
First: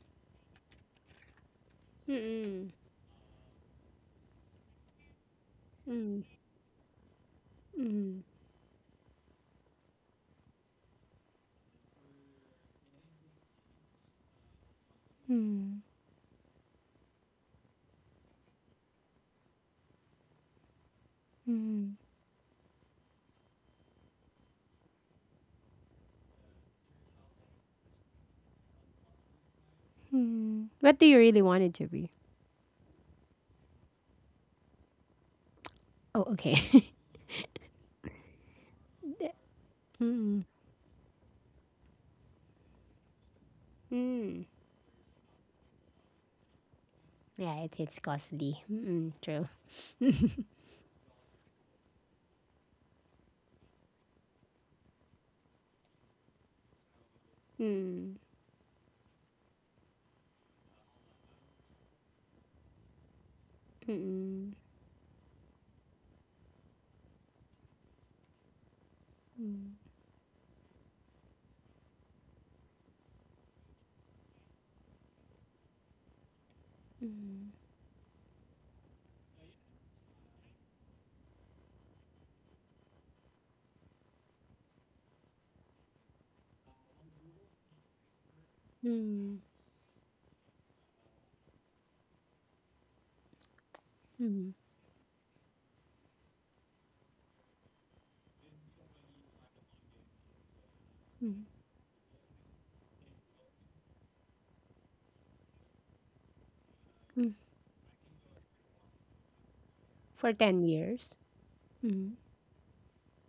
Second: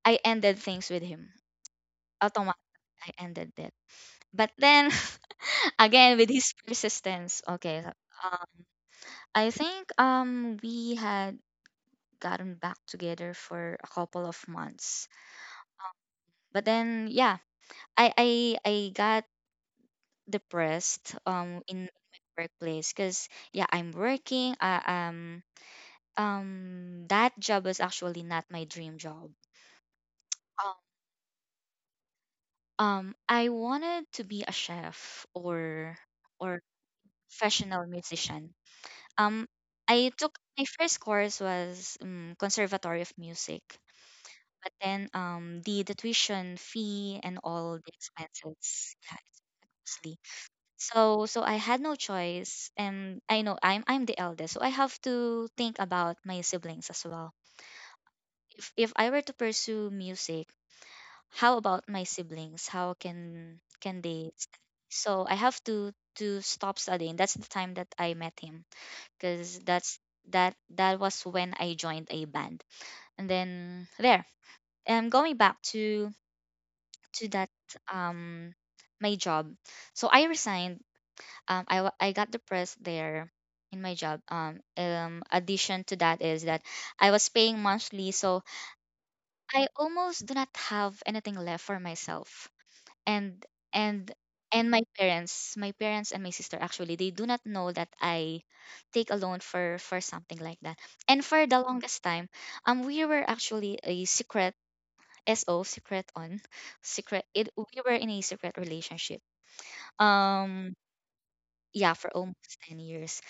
[SPEAKER 2] I ended things with him. Automatically
[SPEAKER 1] Mm-mm.
[SPEAKER 2] I ended it. But then, again,
[SPEAKER 1] Mm.
[SPEAKER 2] with his persistence. Okay. So,
[SPEAKER 1] Mm.
[SPEAKER 2] Uh, I think we had gotten back together for a couple of months.
[SPEAKER 1] Mm.
[SPEAKER 2] But then yeah, I got depressed in
[SPEAKER 1] Mm.
[SPEAKER 2] my workplace because yeah, I'm working. I that job is actually not my dream job.
[SPEAKER 1] Mm.
[SPEAKER 2] Um,
[SPEAKER 1] What do you really want it to be?
[SPEAKER 2] I wanted to be a chef
[SPEAKER 1] Oh,
[SPEAKER 2] or
[SPEAKER 1] okay. <laughs>
[SPEAKER 2] professional musician.
[SPEAKER 1] Th-
[SPEAKER 2] Um, I took
[SPEAKER 1] Mm.
[SPEAKER 2] my first course, was Conservatory of Music,
[SPEAKER 1] Mm.
[SPEAKER 2] but then the tuition fee and
[SPEAKER 1] Yeah,
[SPEAKER 2] all the
[SPEAKER 1] it's costly.
[SPEAKER 2] expenses,
[SPEAKER 1] Mm-mm.
[SPEAKER 2] yeah,
[SPEAKER 1] True.
[SPEAKER 2] it's costly.
[SPEAKER 1] <laughs>
[SPEAKER 2] So so I had no choice, and I know I'm the eldest, so I have to think about my siblings as well.
[SPEAKER 1] Mm.
[SPEAKER 2] If I were to pursue music, how about my siblings? How can they?
[SPEAKER 1] Mm-mm.
[SPEAKER 2] st- So I have to stop studying. That's the time that I met him, because
[SPEAKER 1] Mm.
[SPEAKER 2] that's that was when I joined a band. And then there, and going back to that
[SPEAKER 1] Mm.
[SPEAKER 2] um my job. So I resigned. I got depressed there in my job. Addition to that is that I was paying monthly, so
[SPEAKER 1] Mm.
[SPEAKER 2] I almost do not have anything left for myself. and and
[SPEAKER 1] Mm.
[SPEAKER 2] and my parents and my sister actually, they do not know that I take a loan for something like that. And
[SPEAKER 1] Mm.
[SPEAKER 2] for the longest time we were actually a secret, so secret on secret
[SPEAKER 1] Mm.
[SPEAKER 2] it we were in a secret relationship.
[SPEAKER 1] For 10
[SPEAKER 2] um
[SPEAKER 1] years.
[SPEAKER 2] yeah, for
[SPEAKER 1] Mm.
[SPEAKER 2] almost 10 years.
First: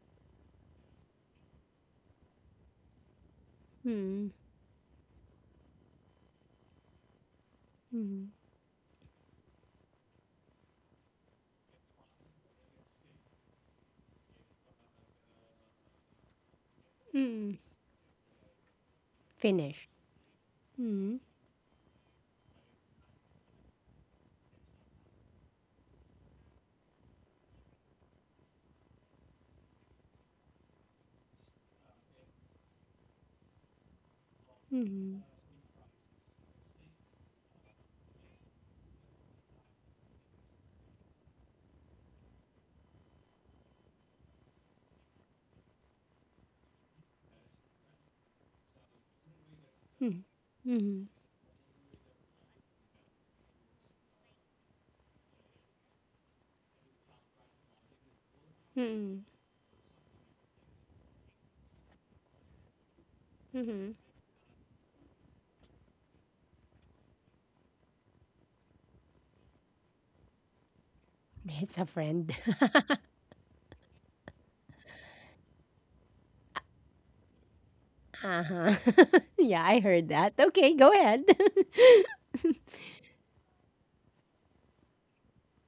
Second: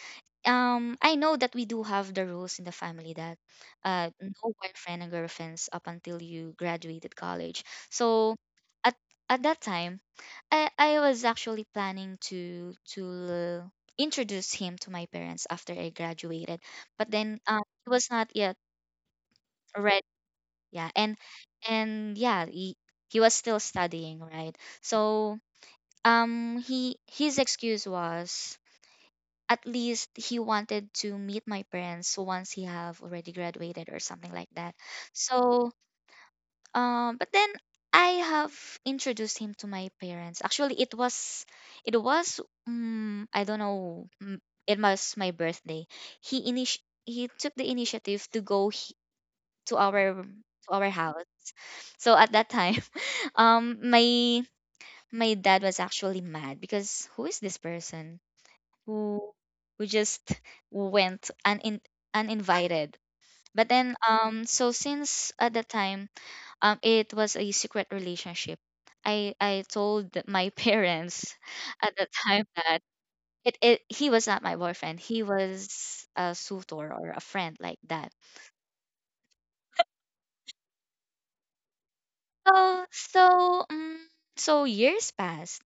[SPEAKER 2] I know that we do have the rules in the family that,
[SPEAKER 1] Mm.
[SPEAKER 2] no boyfriend and girlfriends up until you graduated college.
[SPEAKER 1] Mm.
[SPEAKER 2] So at at that time I was actually planning to introduce him to my parents after I graduated, but then
[SPEAKER 1] Mm.
[SPEAKER 2] he was not yet
[SPEAKER 1] Finished.
[SPEAKER 2] ready. Yeah,
[SPEAKER 1] Mm.
[SPEAKER 2] and yeah, he was still studying, right? So he, his excuse was, at least he wanted to meet my parents once he have already graduated or something like that.
[SPEAKER 1] Mm.
[SPEAKER 2] So but then I have introduced him to my parents. Actually, it was, it was, I don't know. It was my birthday. He init he took the initiative to go
[SPEAKER 1] Hmm.
[SPEAKER 2] to our
[SPEAKER 1] Mhm.
[SPEAKER 2] house. So at that time, <laughs> my my dad was actually mad because, who is this person who
[SPEAKER 1] Mm.
[SPEAKER 2] who just went unin uninvited? But
[SPEAKER 1] Mhm.
[SPEAKER 2] then so since at that time it was a secret relationship, I told my <laughs> parents
[SPEAKER 1] <laughs> It's a
[SPEAKER 2] at the
[SPEAKER 1] friend.
[SPEAKER 2] time
[SPEAKER 1] <laughs>
[SPEAKER 2] that it he was not my boyfriend, he was a suitor or a friend like that.
[SPEAKER 1] Uh-huh. <laughs> Yeah, I heard that. Okay, go ahead. <laughs>
[SPEAKER 2] So so um, so years passed.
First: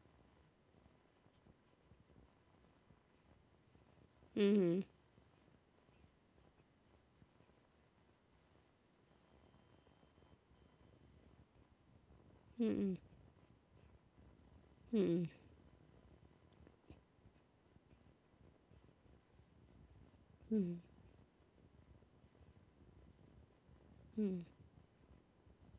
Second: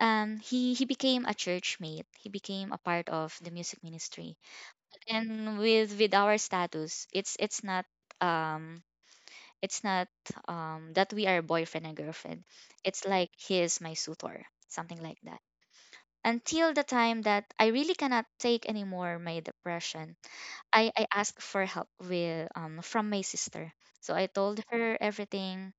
[SPEAKER 2] He became a church mate, he became a part of the music ministry,
[SPEAKER 1] Mhm.
[SPEAKER 2] and with our status, it's not um it's not that we are boyfriend and girlfriend,
[SPEAKER 1] Mm.
[SPEAKER 2] it's like he is my suitor, something like
[SPEAKER 1] Mm.
[SPEAKER 2] that, until the time that I really cannot take anymore my depression.
[SPEAKER 1] Mm.
[SPEAKER 2] I asked for help with from my sister. So I
[SPEAKER 1] Mm.
[SPEAKER 2] told her everything,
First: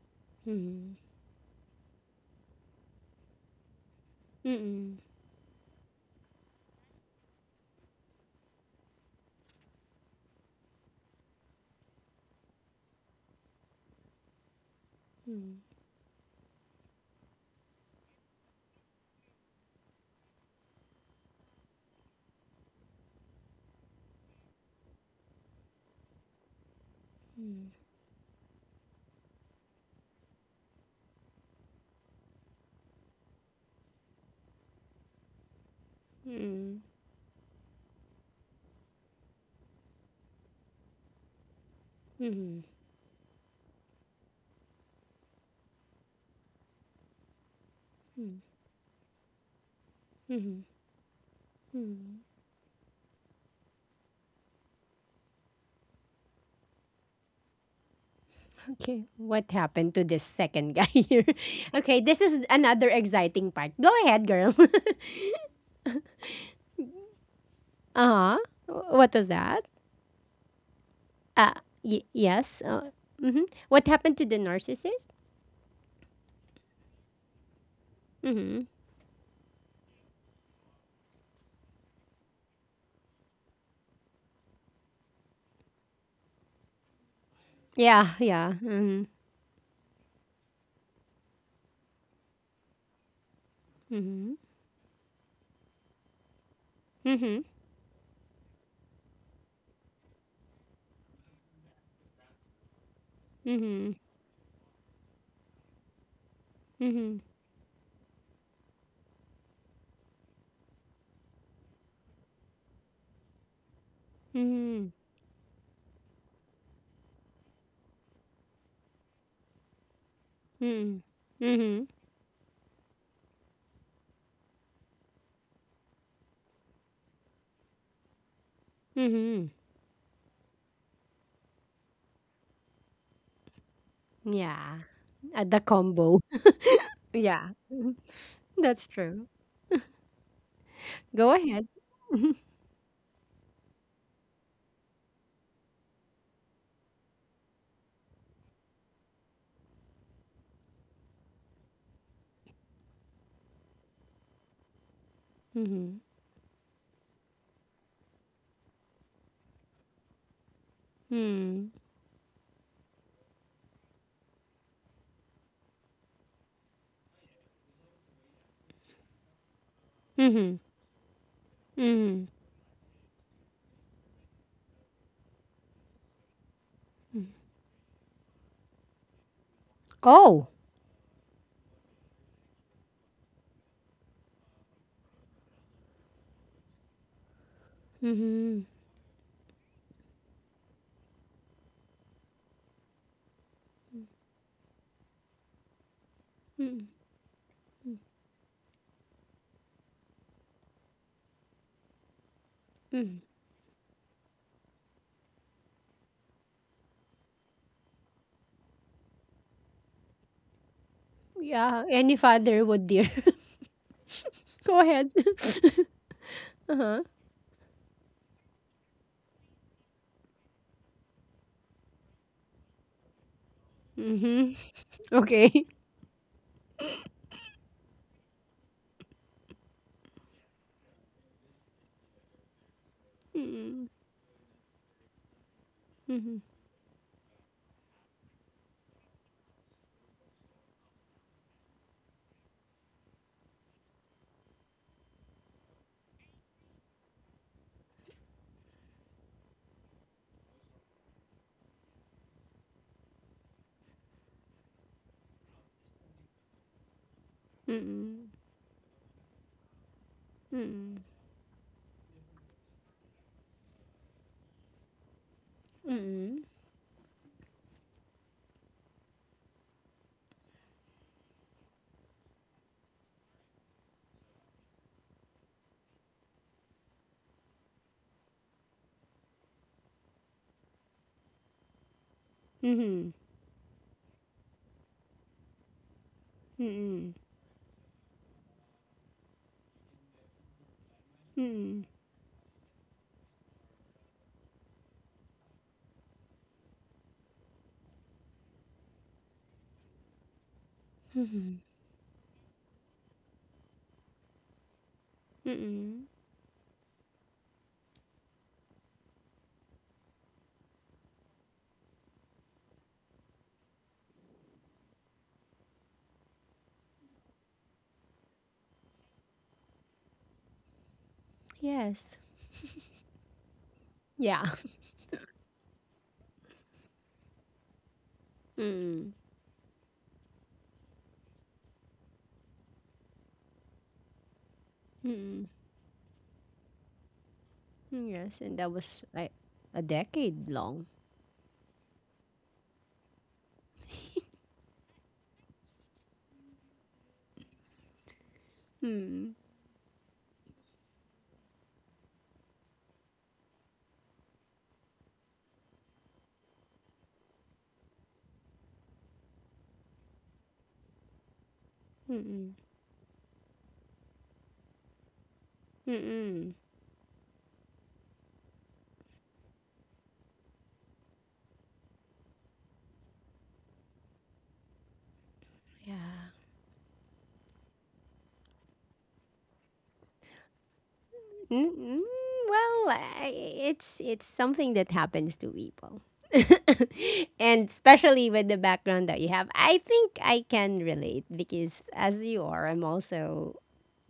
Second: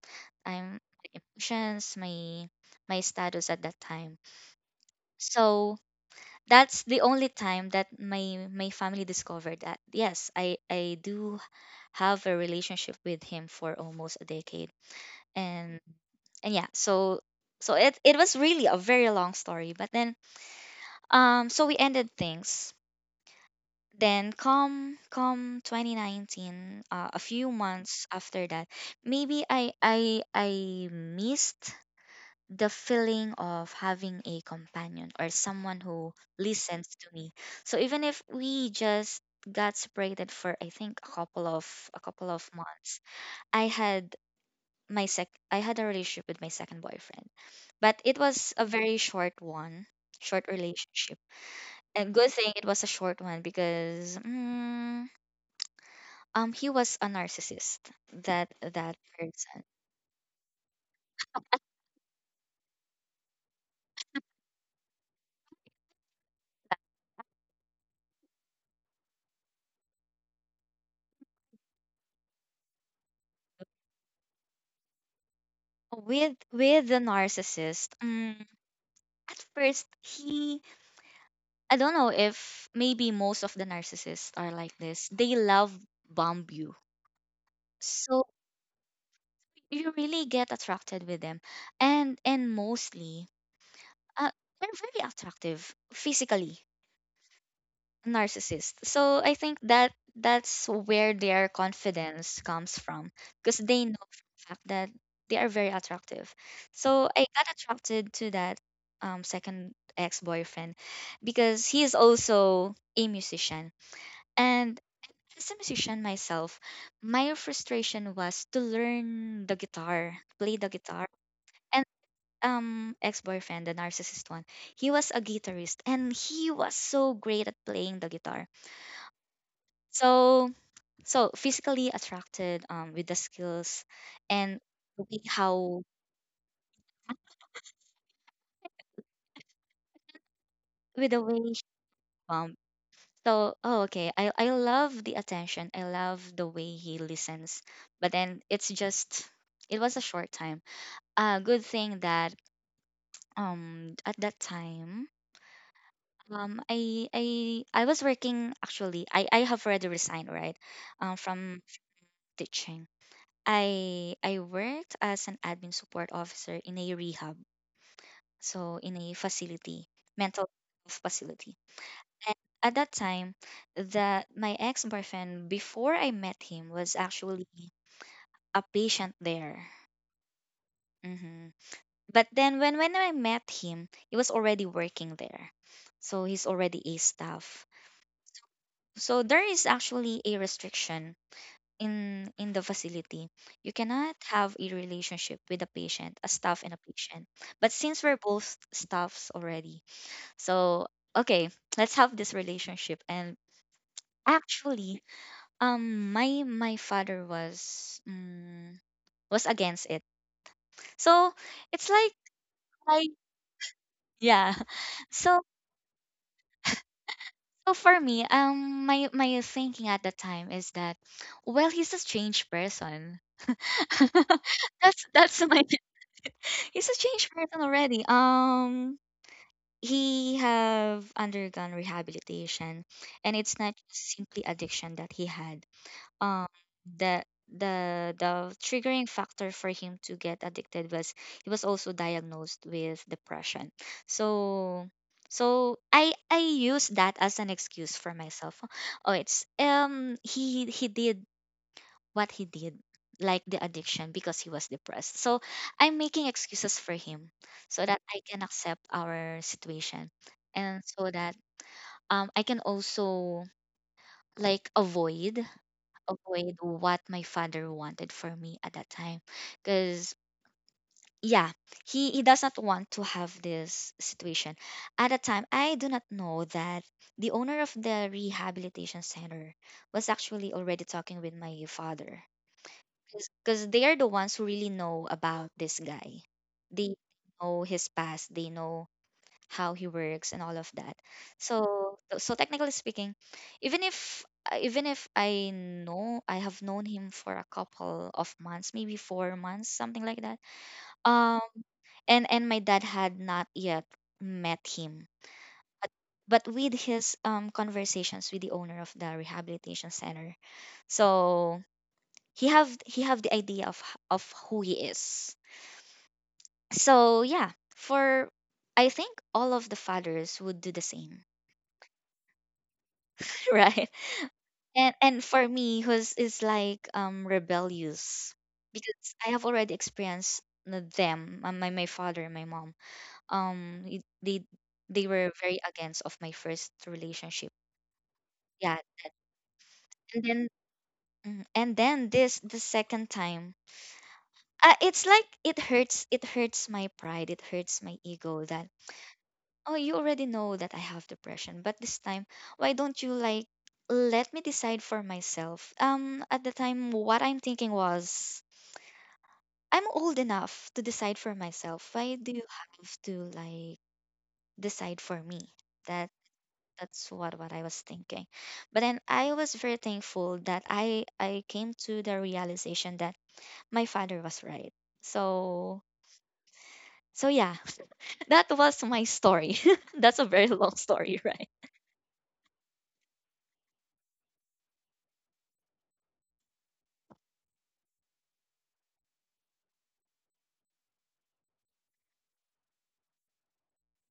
[SPEAKER 2] I'm
[SPEAKER 1] Mm.
[SPEAKER 2] emotions, my status at that time.
[SPEAKER 1] Mm. Mm.
[SPEAKER 2] So that's the only time that my family discovered that yes, I do have a relationship with him for almost a decade.
[SPEAKER 1] Mm. Mm.
[SPEAKER 2] And and yeah, so so it was really a very long story, but then so we ended things. Then come 2019, a few months after that, maybe I missed the feeling of having a companion or someone who listens to me. So even if we just got separated for, I think, a couple of
[SPEAKER 1] Mhm.
[SPEAKER 2] months, I had my sec I had a relationship with my second boyfriend, but it
[SPEAKER 1] Mm.
[SPEAKER 2] was a very short one, short
[SPEAKER 1] Mhm.
[SPEAKER 2] relationship. And
[SPEAKER 1] Mm.
[SPEAKER 2] good thing it was a short one because. He was a narcissist, that that
[SPEAKER 1] Okay, what
[SPEAKER 2] person.
[SPEAKER 1] happened to this second guy <laughs> here? Okay, this is another exciting part. Go ahead, girl. <laughs> Uh-huh. What was that? Uh, yes. Mhm. What happened to the narcissist?
[SPEAKER 2] With the narcissist,
[SPEAKER 1] Mm-hmm.
[SPEAKER 2] at first he, I don't know, if maybe most of the narcissists are like this, they love bomb you.
[SPEAKER 1] Yeah,
[SPEAKER 2] So
[SPEAKER 1] yeah. Mhm.
[SPEAKER 2] you really get attracted with them. And mostly uh,
[SPEAKER 1] Mhm.
[SPEAKER 2] they're very attractive physically, narcissist. So I think that that's where their confidence comes from, because they
[SPEAKER 1] Mhm.
[SPEAKER 2] know for a fact that they are very attractive. So
[SPEAKER 1] Mhm.
[SPEAKER 2] I got attracted to that second ex-boyfriend because he is also a musician. And
[SPEAKER 1] Mhm.
[SPEAKER 2] as a musician myself, my frustration was to learn the guitar, play the
[SPEAKER 1] Mhm.
[SPEAKER 2] guitar.
[SPEAKER 1] Mhm.
[SPEAKER 2] And
[SPEAKER 1] Mhm.
[SPEAKER 2] ex-boyfriend, the narcissist one, he was a guitarist and he was so great at playing the guitar.
[SPEAKER 1] Mhm.
[SPEAKER 2] So, so physically attracted with the skills and
[SPEAKER 1] Yeah.
[SPEAKER 2] the way
[SPEAKER 1] At the
[SPEAKER 2] how,
[SPEAKER 1] combo. <laughs> Yeah. Mhm. That's true.
[SPEAKER 2] with the
[SPEAKER 1] Go
[SPEAKER 2] way he
[SPEAKER 1] ahead.
[SPEAKER 2] um so oh okay I love the attention, I love the way he listens. But then it's just, it was a short time. Good thing that at that time,
[SPEAKER 1] Mhm.
[SPEAKER 2] I was working, actually I have already resigned, right, from
[SPEAKER 1] Mhm.
[SPEAKER 2] teaching. I worked as an admin support officer in a rehab, so in a facility, mental
[SPEAKER 1] Mhm.
[SPEAKER 2] health facility.
[SPEAKER 1] Mhm.
[SPEAKER 2] And at that time, that my ex boyfriend, before I met him, was
[SPEAKER 1] Mhm.
[SPEAKER 2] actually a patient there.
[SPEAKER 1] Oh.
[SPEAKER 2] hmm But then when I met him, he was already working there, so he's already a staff.
[SPEAKER 1] Mhm.
[SPEAKER 2] So there is actually a restriction in the facility. You cannot have a relationship with a patient, a staff and a
[SPEAKER 1] Mhm.
[SPEAKER 2] patient. But since we're both staffs already, so, okay, let's have this relationship.
[SPEAKER 1] Mhm.
[SPEAKER 2] And actually, my my father was against it. So
[SPEAKER 1] Yeah,
[SPEAKER 2] it's like
[SPEAKER 1] any father would
[SPEAKER 2] I,
[SPEAKER 1] dear. <laughs>
[SPEAKER 2] yeah.
[SPEAKER 1] Go
[SPEAKER 2] <laughs>
[SPEAKER 1] ahead.
[SPEAKER 2] So
[SPEAKER 1] <laughs> Uh-huh.
[SPEAKER 2] so for me, my my thinking at the time is that, well, he's a strange person. <laughs>
[SPEAKER 1] Mhm.
[SPEAKER 2] that's my
[SPEAKER 1] Okay.
[SPEAKER 2] <laughs> he's a changed person already. He have undergone rehabilitation, and it's not
[SPEAKER 1] Mhm.
[SPEAKER 2] just simply addiction that he had. um
[SPEAKER 1] Mhm.
[SPEAKER 2] the the triggering factor for him to get addicted was he was also diagnosed with depression. So I use that as an excuse for myself. Oh, it's he did what he did, like the addiction, because he was depressed. So I'm making excuses for him so that I
[SPEAKER 1] Mhm.
[SPEAKER 2] can accept our situation, and
[SPEAKER 1] Mhm.
[SPEAKER 2] so that I can also, like, avoid
[SPEAKER 1] Mhm.
[SPEAKER 2] avoid what my father wanted for me at that time. Because, yeah, he does not want to have this situation. At that time, I do not know that the owner of the rehabilitation center was actually already talking with my father,
[SPEAKER 1] Mhm.
[SPEAKER 2] because they are the ones who really know about this guy. They
[SPEAKER 1] Mhm.
[SPEAKER 2] know his past, they know how he works, and all of that.
[SPEAKER 1] Mhm.
[SPEAKER 2] So so technically speaking, even if even if I know, I have known him for a couple of months, maybe 4 months, something like that. Um,
[SPEAKER 1] Mhm.
[SPEAKER 2] and my dad had not yet met him, but
[SPEAKER 1] Mm.
[SPEAKER 2] but with his conversations with the owner of the rehabilitation center, so he have the idea of of who he is. So yeah, for I think all of the fathers would do the same,
[SPEAKER 1] Yes.
[SPEAKER 2] <laughs> right?
[SPEAKER 1] Yeah. <laughs>
[SPEAKER 2] And for me, who's is like rebellious, because
[SPEAKER 1] Mm.
[SPEAKER 2] I have already experienced them, my my father and my mom, um y- they they were
[SPEAKER 1] Mm.
[SPEAKER 2] very against of my first relationship.
[SPEAKER 1] Yes, and that
[SPEAKER 2] Yeah,
[SPEAKER 1] was like a
[SPEAKER 2] and then,
[SPEAKER 1] decade long.
[SPEAKER 2] and then this the second time, it's like it hurts, it hurts my pride, it hurts my ego, that
[SPEAKER 1] Mm.
[SPEAKER 2] oh, you already know that I have depression, but this time, why don't you, like, let me decide for myself? At the time, what I'm thinking was, I'm old enough to decide for myself. Why do you
[SPEAKER 1] Mm.
[SPEAKER 2] have to, like, decide for me? That
[SPEAKER 1] Mm.
[SPEAKER 2] that's what I was thinking. But then I was very thankful that I came to the realization that my father was right. So
[SPEAKER 1] Yeah.
[SPEAKER 2] so yeah, <laughs> that was my story. <laughs> that's a very long story, <laughs> right?
[SPEAKER 1] Mm-mm. Well, I, it's something that happens to people. <laughs> And especially with the background that you have, I think I can relate because as you are, I'm also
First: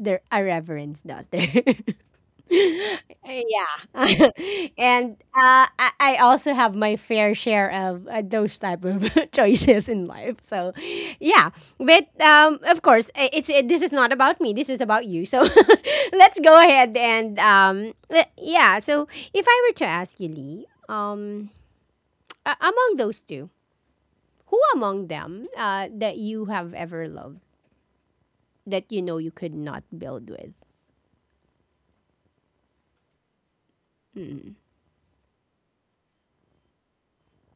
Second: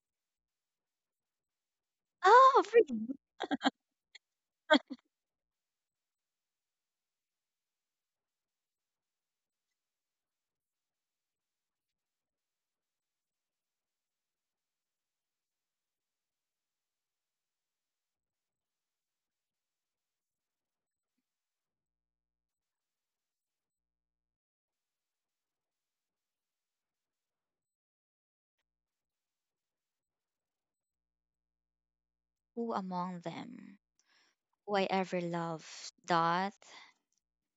[SPEAKER 1] the a reverend's daughter. <laughs> <laughs>
[SPEAKER 2] Oh, really?
[SPEAKER 1] Yeah. <laughs> And I also have my fair share of those type of <laughs> choices in life, so yeah, but of course it, this is not about me, this is about you, so <laughs> let's go ahead and yeah. So if I were to ask you, Lee, among those two, who among them that you have ever loved, that you know you could not build with.
[SPEAKER 2] Who among them, who I ever loved? Dot.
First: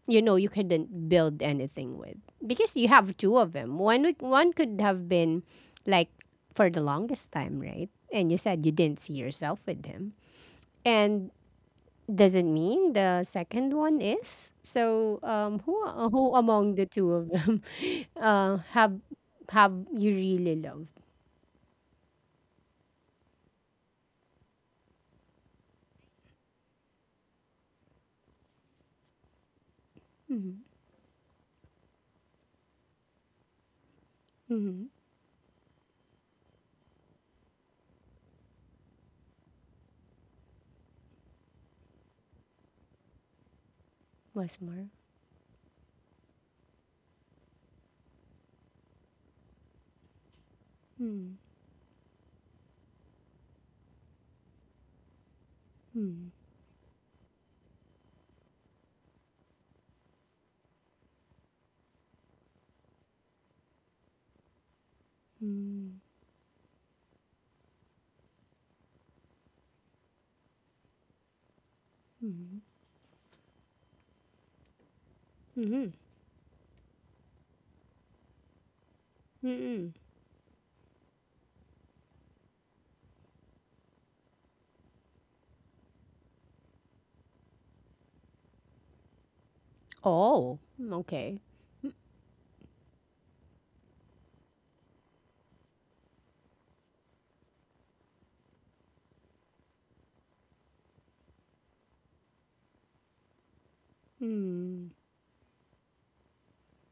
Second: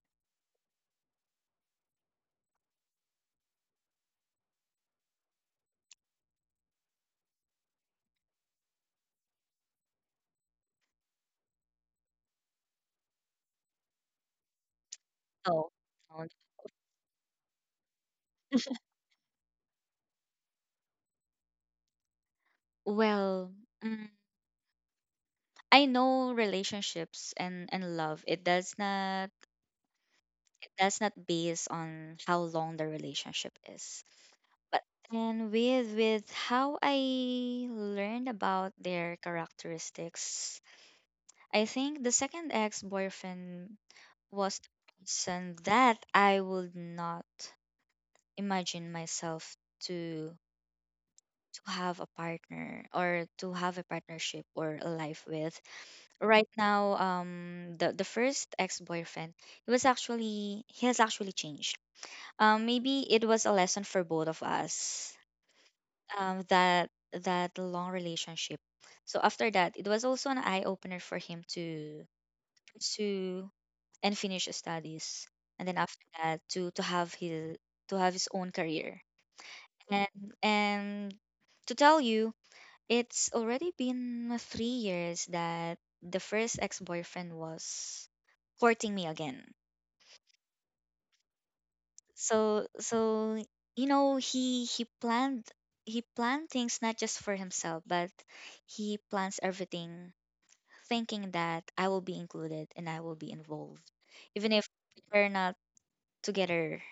[SPEAKER 1] You know you couldn't build anything with because you have two of them. One could have been, like, for the longest time, right? And you said you didn't see yourself with him, and doesn't mean the second one is. So
[SPEAKER 2] Oh, oh,
[SPEAKER 1] who among the two of them <laughs> uh, have have you really loved?
[SPEAKER 2] well, mm, I know relationships and love,
[SPEAKER 1] Mm-hmm.
[SPEAKER 2] it does not base on how long the relationship is.
[SPEAKER 1] Mm-hmm.
[SPEAKER 2] But and with how I learned about their characteristics, I think the second ex-boyfriend
[SPEAKER 1] What's
[SPEAKER 2] was the
[SPEAKER 1] more?
[SPEAKER 2] person that I would not imagine myself to
[SPEAKER 1] Mm-hmm.
[SPEAKER 2] to have a partner, or to have a partnership or a life with
[SPEAKER 1] Mm-hmm.
[SPEAKER 2] right now. The first ex-boyfriend, he has actually changed. Maybe it was a lesson for both of us,
[SPEAKER 1] Mm-hmm.
[SPEAKER 2] that that long relationship. So after that, it was also an eye-opener for him to pursue and finish his studies, and then
[SPEAKER 1] Mm-hmm.
[SPEAKER 2] after that, to have his own career.
[SPEAKER 1] Mm-hmm.
[SPEAKER 2] and and to tell you, it's already been 3 years that the first ex boyfriend was courting me again.
[SPEAKER 1] Oh, okay.
[SPEAKER 2] So so you know, he planned, he planned things not just for himself, but he plans everything thinking that I will be included and I will be involved, even if
[SPEAKER 1] Mm-hmm.
[SPEAKER 2] we're not together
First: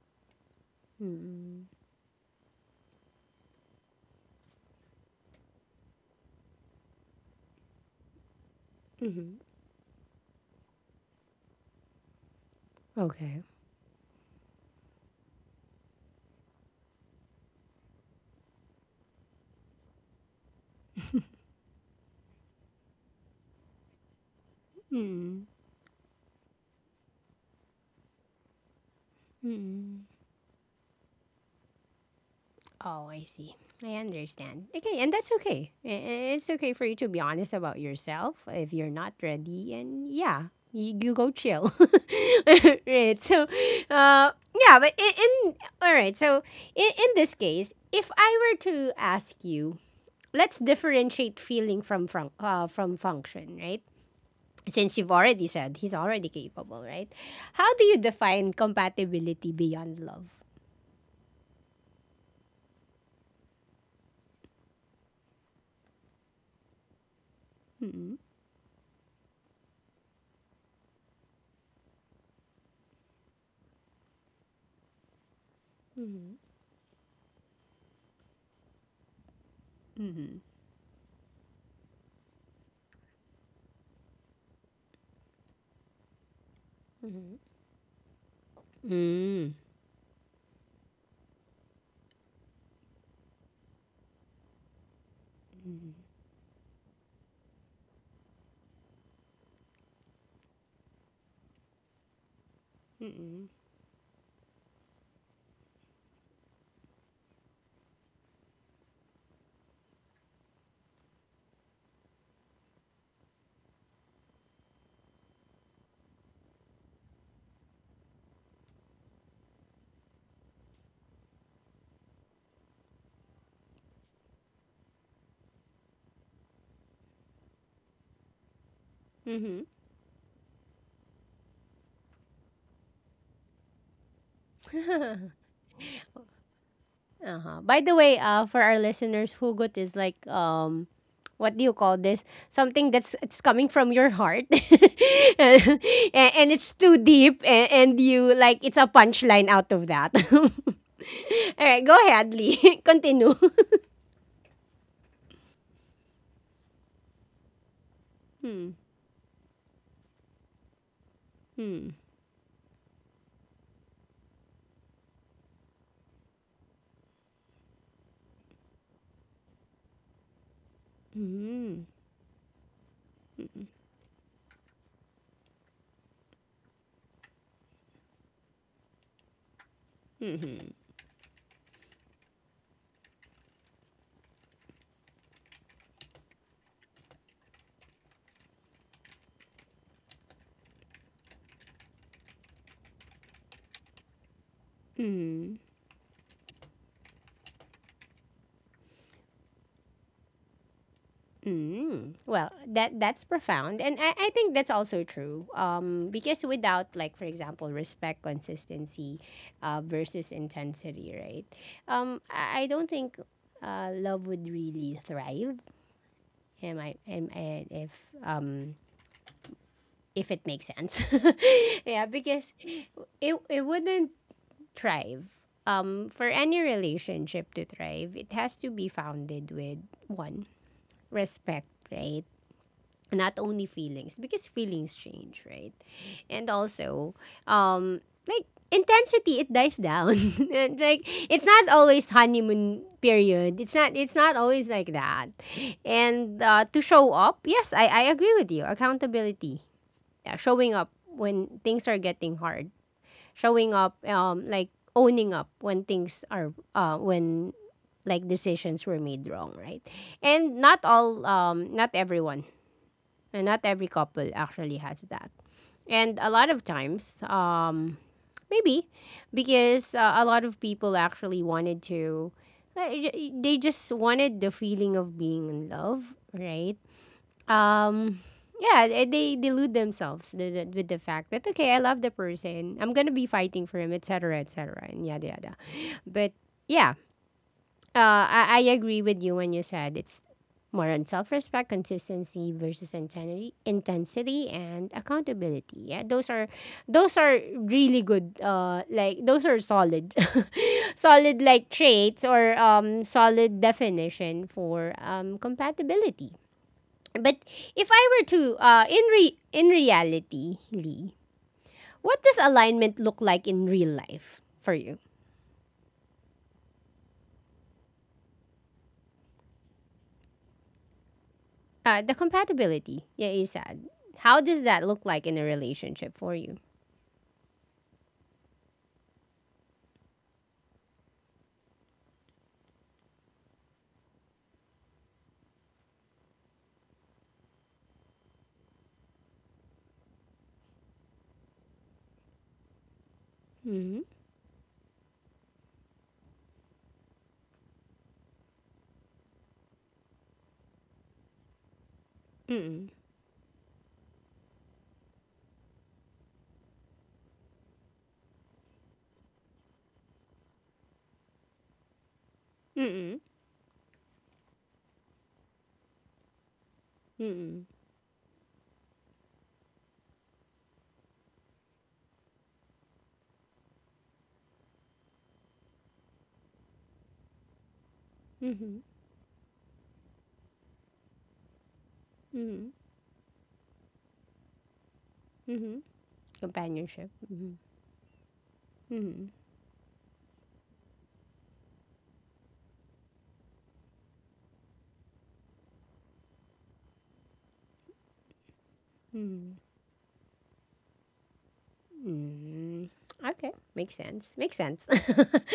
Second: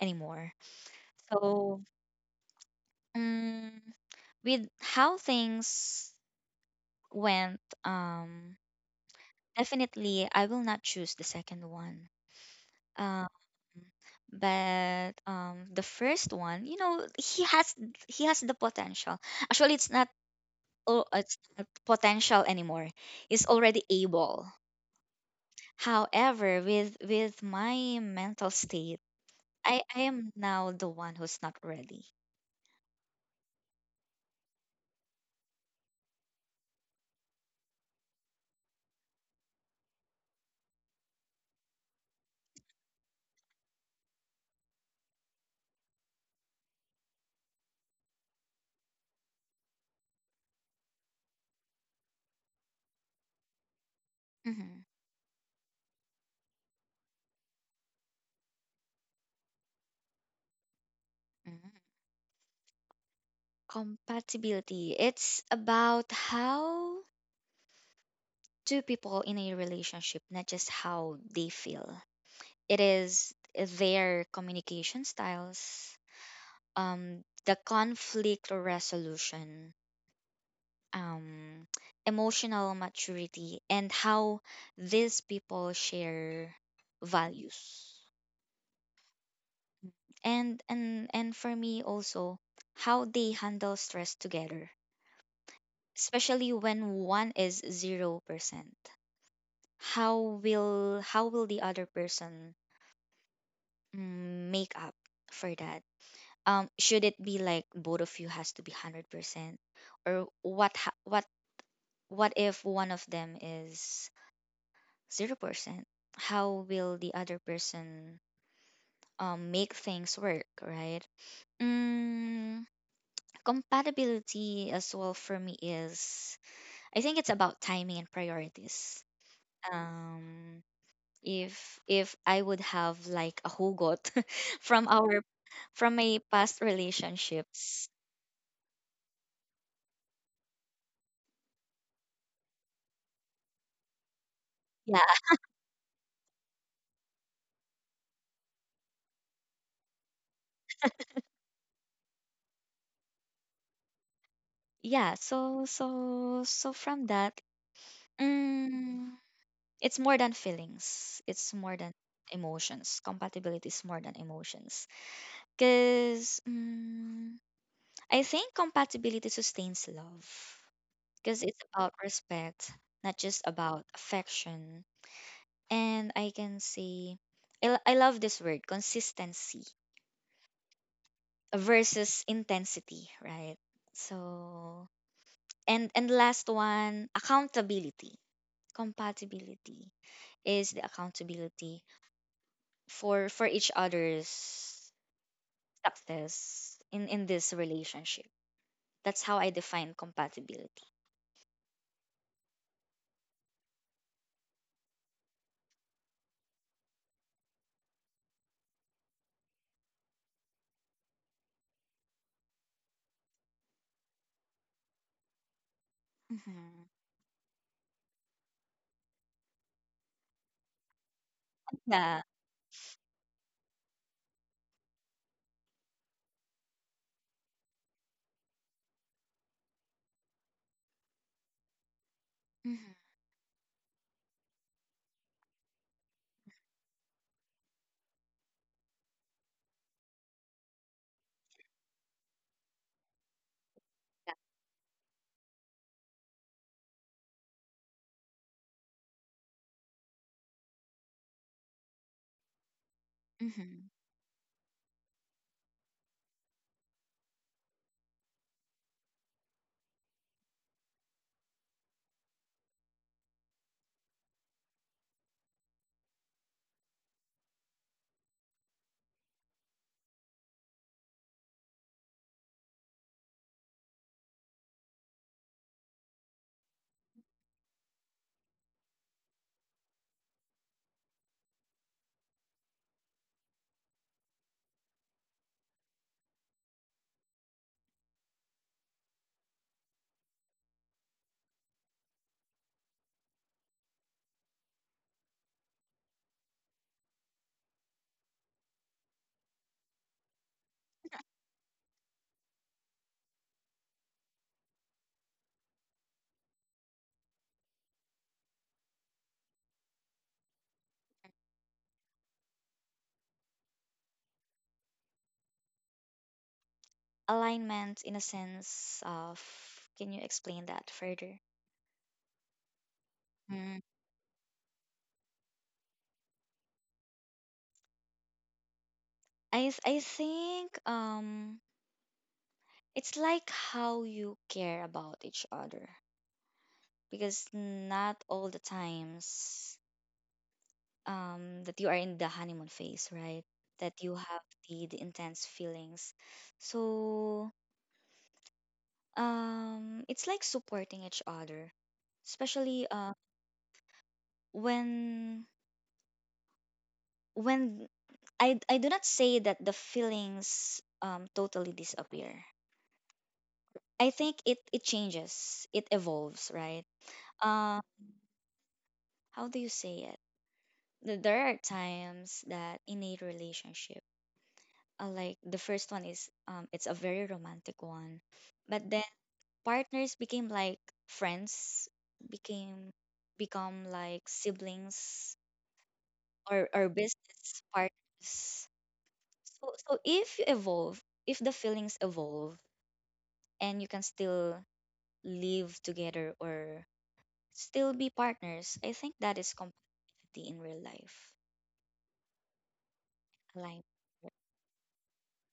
[SPEAKER 2] anymore.
[SPEAKER 1] Mm-hmm.
[SPEAKER 2] So um, with how things went,
[SPEAKER 1] Mhm.
[SPEAKER 2] definitely I will not choose the second one. Um,
[SPEAKER 1] Okay.
[SPEAKER 2] but the first one, you know, he has the potential. Actually, it's not, oh, it's not potential anymore. He's already able.
[SPEAKER 1] Mm.
[SPEAKER 2] However, with my mental state, I
[SPEAKER 1] Mm.
[SPEAKER 2] am now the one who's not ready.
[SPEAKER 1] Oh, I see. I understand. Okay, and that's okay. It's okay for you to be honest about yourself if you're not ready. And yeah, you go chill. <laughs> Right. So, yeah, but in all right. So, in this case, if I were to ask you, let's differentiate feeling from function, right?
[SPEAKER 2] Mhm,
[SPEAKER 1] Since you've already said he's already capable, right? How do you define compatibility beyond love?
[SPEAKER 2] mhm. Compatibility. It's about how
[SPEAKER 1] Mm-mm.
[SPEAKER 2] two people in a relationship, not just how they feel. It is their communication styles,
[SPEAKER 1] Mhm.
[SPEAKER 2] the conflict resolution,
[SPEAKER 1] Mm-hmm.
[SPEAKER 2] um, emotional maturity, and how these people share
[SPEAKER 1] Mhm.
[SPEAKER 2] values.
[SPEAKER 1] Mm.
[SPEAKER 2] And for me also, how they handle stress together,
[SPEAKER 1] Mm-hmm.
[SPEAKER 2] especially when one is 0%. How how will the other person,
[SPEAKER 1] Mm-mm.
[SPEAKER 2] make up for that? Should it be like both of you has to be 100%, or what? What? What if one of them is 0%? How will the other person make things work, right? Mm, compatibility as well for me is, I think it's about timing and priorities.
[SPEAKER 1] Mhm.
[SPEAKER 2] Um, if I would have like a hugot <laughs> from our from my past
[SPEAKER 1] Uh-huh. By
[SPEAKER 2] relationships.
[SPEAKER 1] the way, for our listeners, hugot is like what do you call this? Something that's it's coming from your heart,
[SPEAKER 2] Yeah,
[SPEAKER 1] <laughs> and, and it's too deep, and you like it's a punchline out of that. <laughs> All right, go ahead, Lee. <laughs> Continue. <laughs>
[SPEAKER 2] yeah. So so so from that,
[SPEAKER 1] Hmm.
[SPEAKER 2] mm, it's more than feelings. It's more
[SPEAKER 1] Hmm.
[SPEAKER 2] than emotions. Compatibility is more than emotions. Cause mm, I think compatibility sustains love. Cause it's
[SPEAKER 1] Hmm.
[SPEAKER 2] about respect, not just about affection. And I can say, I, I love this word, consistency
[SPEAKER 1] Hmm.
[SPEAKER 2] versus intensity, right? So and last one, accountability. Compatibility is the accountability for each other's
[SPEAKER 1] Hmm.
[SPEAKER 2] success in this relationship. That's how I define compatibility.
[SPEAKER 1] Mm. Well, that's profound, and I think that's also true. Because without, like for example, respect, consistency, versus intensity, right? I don't think love would really thrive. Am
[SPEAKER 2] Hmm,
[SPEAKER 1] I? Am I um if it makes sense? <laughs> Yeah,
[SPEAKER 2] yeah,
[SPEAKER 1] because it wouldn't thrive. For any relationship to thrive, it has to be founded with one, respect, right?
[SPEAKER 2] hmm,
[SPEAKER 1] Not only feelings, because feelings change, right? And also um like intensity, it dies down. <laughs> And, like it's not always honeymoon period, it's not always like that. And to show up, yes, I agree with you, accountability, yeah, showing up when things are getting hard, showing
[SPEAKER 2] hmm.
[SPEAKER 1] up like owning up when things are when like decisions were made wrong, right? And not everyone, and not every couple actually has that. And a lot of times, maybe because a lot of people actually wanted to, they just wanted the feeling of being in love, right? Um, yeah, they delude themselves with the fact that okay, I love the person, I'm gonna be fighting for him, etc., etc., and yada yada. But yeah, I agree with you when you said it's more on self-respect, consistency versus intensity, and accountability. Yeah, those are really good. Like those are solid, <laughs> solid like traits or solid definition for compatibility. But if I were to in reality, Lee, what does alignment look like in real life for you?
[SPEAKER 2] Alignment in a sense of, can you explain that further?
[SPEAKER 1] The compatibility, yeah, you
[SPEAKER 2] Mm.
[SPEAKER 1] said. How does that look like in a relationship for you?
[SPEAKER 2] I think it's like how you care about each other, because not all the times, that you are in the honeymoon phase, right? That
[SPEAKER 1] Mm-hmm.
[SPEAKER 2] you have the intense feelings. So it's like supporting each other, especially
[SPEAKER 1] Mm-mm.
[SPEAKER 2] when when I do not say that the feelings, totally disappear.
[SPEAKER 1] Mm-mm.
[SPEAKER 2] I think it it changes, it evolves, right?
[SPEAKER 1] Mm-mm.
[SPEAKER 2] Uh, how do you say it? There are times that in a relationship, like the first one is it's a very romantic one,
[SPEAKER 1] Mm-hmm.
[SPEAKER 2] but then partners became like friends,
[SPEAKER 1] Mm-hmm.
[SPEAKER 2] became become like siblings,
[SPEAKER 1] Mm-hmm.
[SPEAKER 2] or
[SPEAKER 1] Companionship. Mm-hmm.
[SPEAKER 2] business partners.
[SPEAKER 1] Mm-hmm.
[SPEAKER 2] So so if you evolve, if the feelings evolve, and you can still live together, or still be partners, I think that
[SPEAKER 1] Mm-hmm.
[SPEAKER 2] is compatibility in real life.
[SPEAKER 1] Mm, okay,
[SPEAKER 2] Like,
[SPEAKER 1] makes sense. Makes sense. <laughs>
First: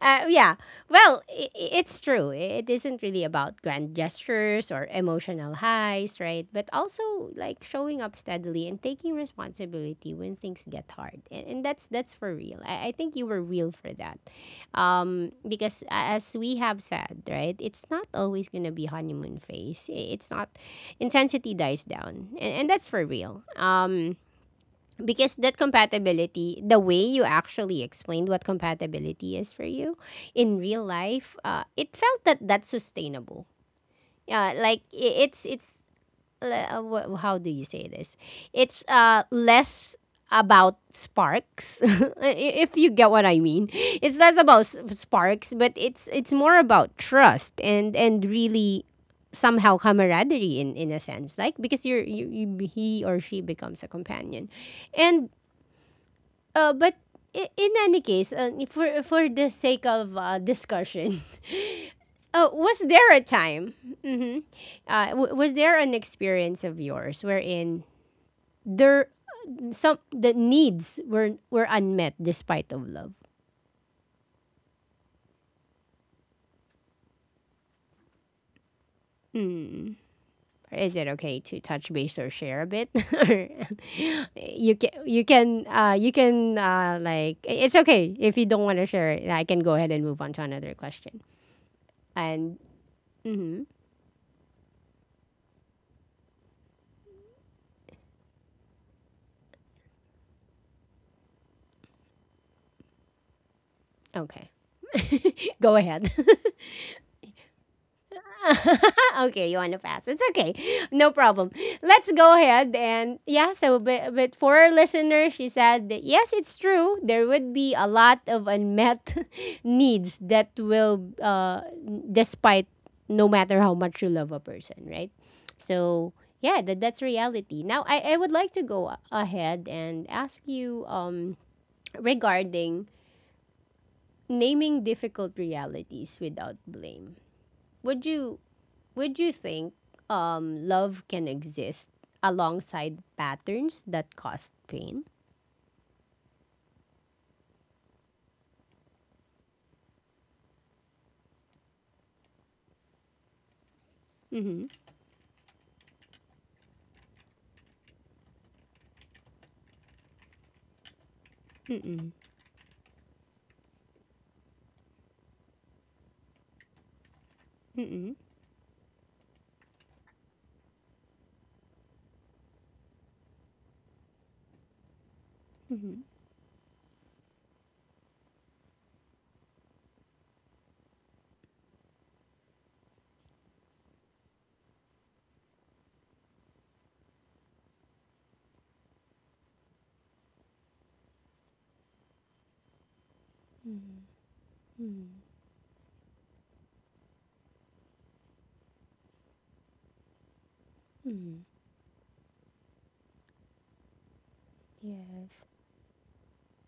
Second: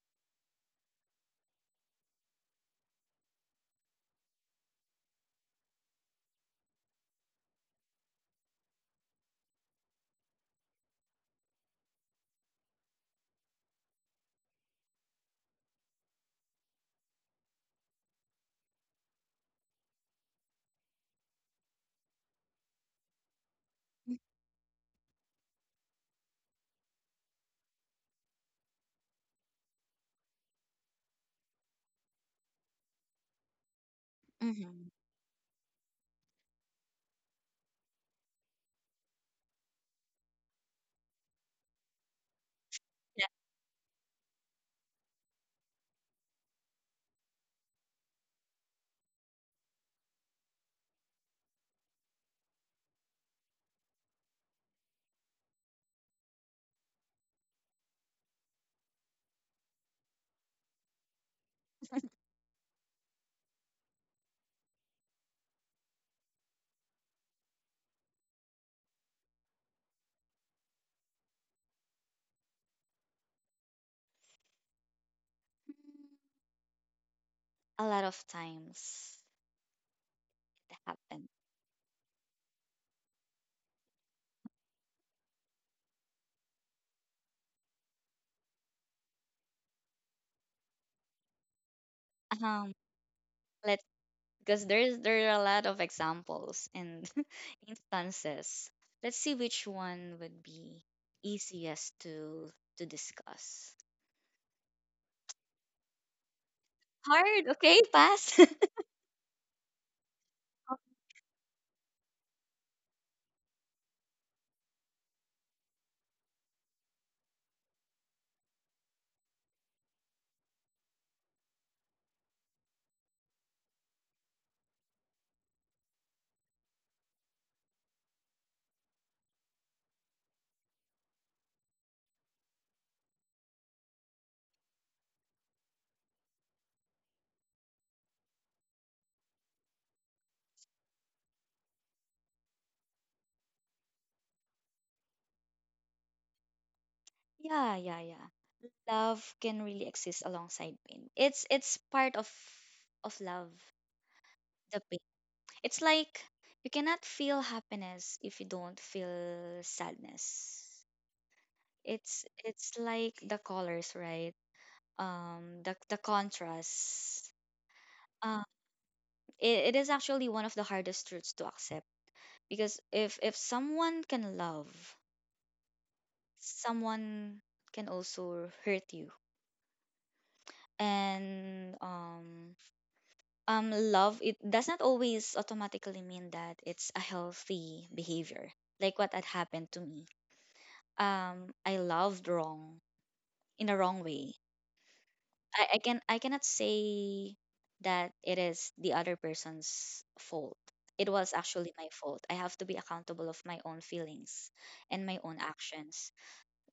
[SPEAKER 1] yeah. Well, it's true. It isn't really about grand gestures or emotional highs, right? But also like showing up steadily and taking responsibility when things get hard, and that's for real. I think you were real for that, because as we have said, right, it's not always gonna be honeymoon phase. It's not intensity dies down, and that's for real. Um,
[SPEAKER 2] mm-hmm,
[SPEAKER 1] because that compatibility, the way you actually explained what compatibility is for you in real life, it felt that that's sustainable. Yeah, like
[SPEAKER 2] mm-hmm,
[SPEAKER 1] it's how do you say this? It's less about sparks <laughs> if you get what
[SPEAKER 2] yeah.
[SPEAKER 1] I mean, it's less about sparks, but it's more about trust and really somehow camaraderie in a sense, like because you he or she becomes a companion and but in any case, for the sake of discussion, <laughs> was there a time? Hmm was there an experience of yours wherein there some the needs were unmet despite of love?
[SPEAKER 2] Mm, a lot of times
[SPEAKER 1] Mm.
[SPEAKER 2] it
[SPEAKER 1] Is it
[SPEAKER 2] happens.
[SPEAKER 1] okay to touch base or share a bit? <laughs> Or you can like it's okay if you don't want to share it. I can go ahead and move on to another question. And
[SPEAKER 2] um
[SPEAKER 1] mhm.
[SPEAKER 2] let's, because there's there are a lot of examples and <laughs> instances. Let's see which one would be easiest to discuss.
[SPEAKER 1] Okay. <laughs> go ahead.
[SPEAKER 2] Hard, okay, pass. <laughs>
[SPEAKER 1] <laughs> okay, you want to pass. It's okay. No problem. Let's go ahead and yeah, so but for our listeners, she said that yes, it's true. There would be a lot of unmet <laughs> needs that will despite no matter how much you love a person, right? So yeah, that, that's reality. Now I would like to go ahead and ask you regarding naming difficult realities without blame. Would you, would you think love can exist alongside patterns that cause pain?
[SPEAKER 2] yeah, yeah, yeah. Love can really exist alongside pain. It's part of love,
[SPEAKER 1] Mm-hmm.
[SPEAKER 2] the pain. It's like you cannot feel happiness if you don't feel sadness.
[SPEAKER 1] Mm-mm.
[SPEAKER 2] It's like the colors, right? The contrast,
[SPEAKER 1] Mm-mm.
[SPEAKER 2] it is actually one of the hardest truths to accept, because if someone can love,
[SPEAKER 1] Mm-hmm.
[SPEAKER 2] someone can also hurt you. And love, it does not always automatically mean that it's a healthy behavior, like what had happened to me. I loved wrong, in a wrong
[SPEAKER 1] Mm-hmm.
[SPEAKER 2] way. I can I cannot say that it is the other person's fault. It was
[SPEAKER 1] Mm-hmm.
[SPEAKER 2] actually my fault. I have to be accountable of my own feelings and my
[SPEAKER 1] Yes.
[SPEAKER 2] own actions.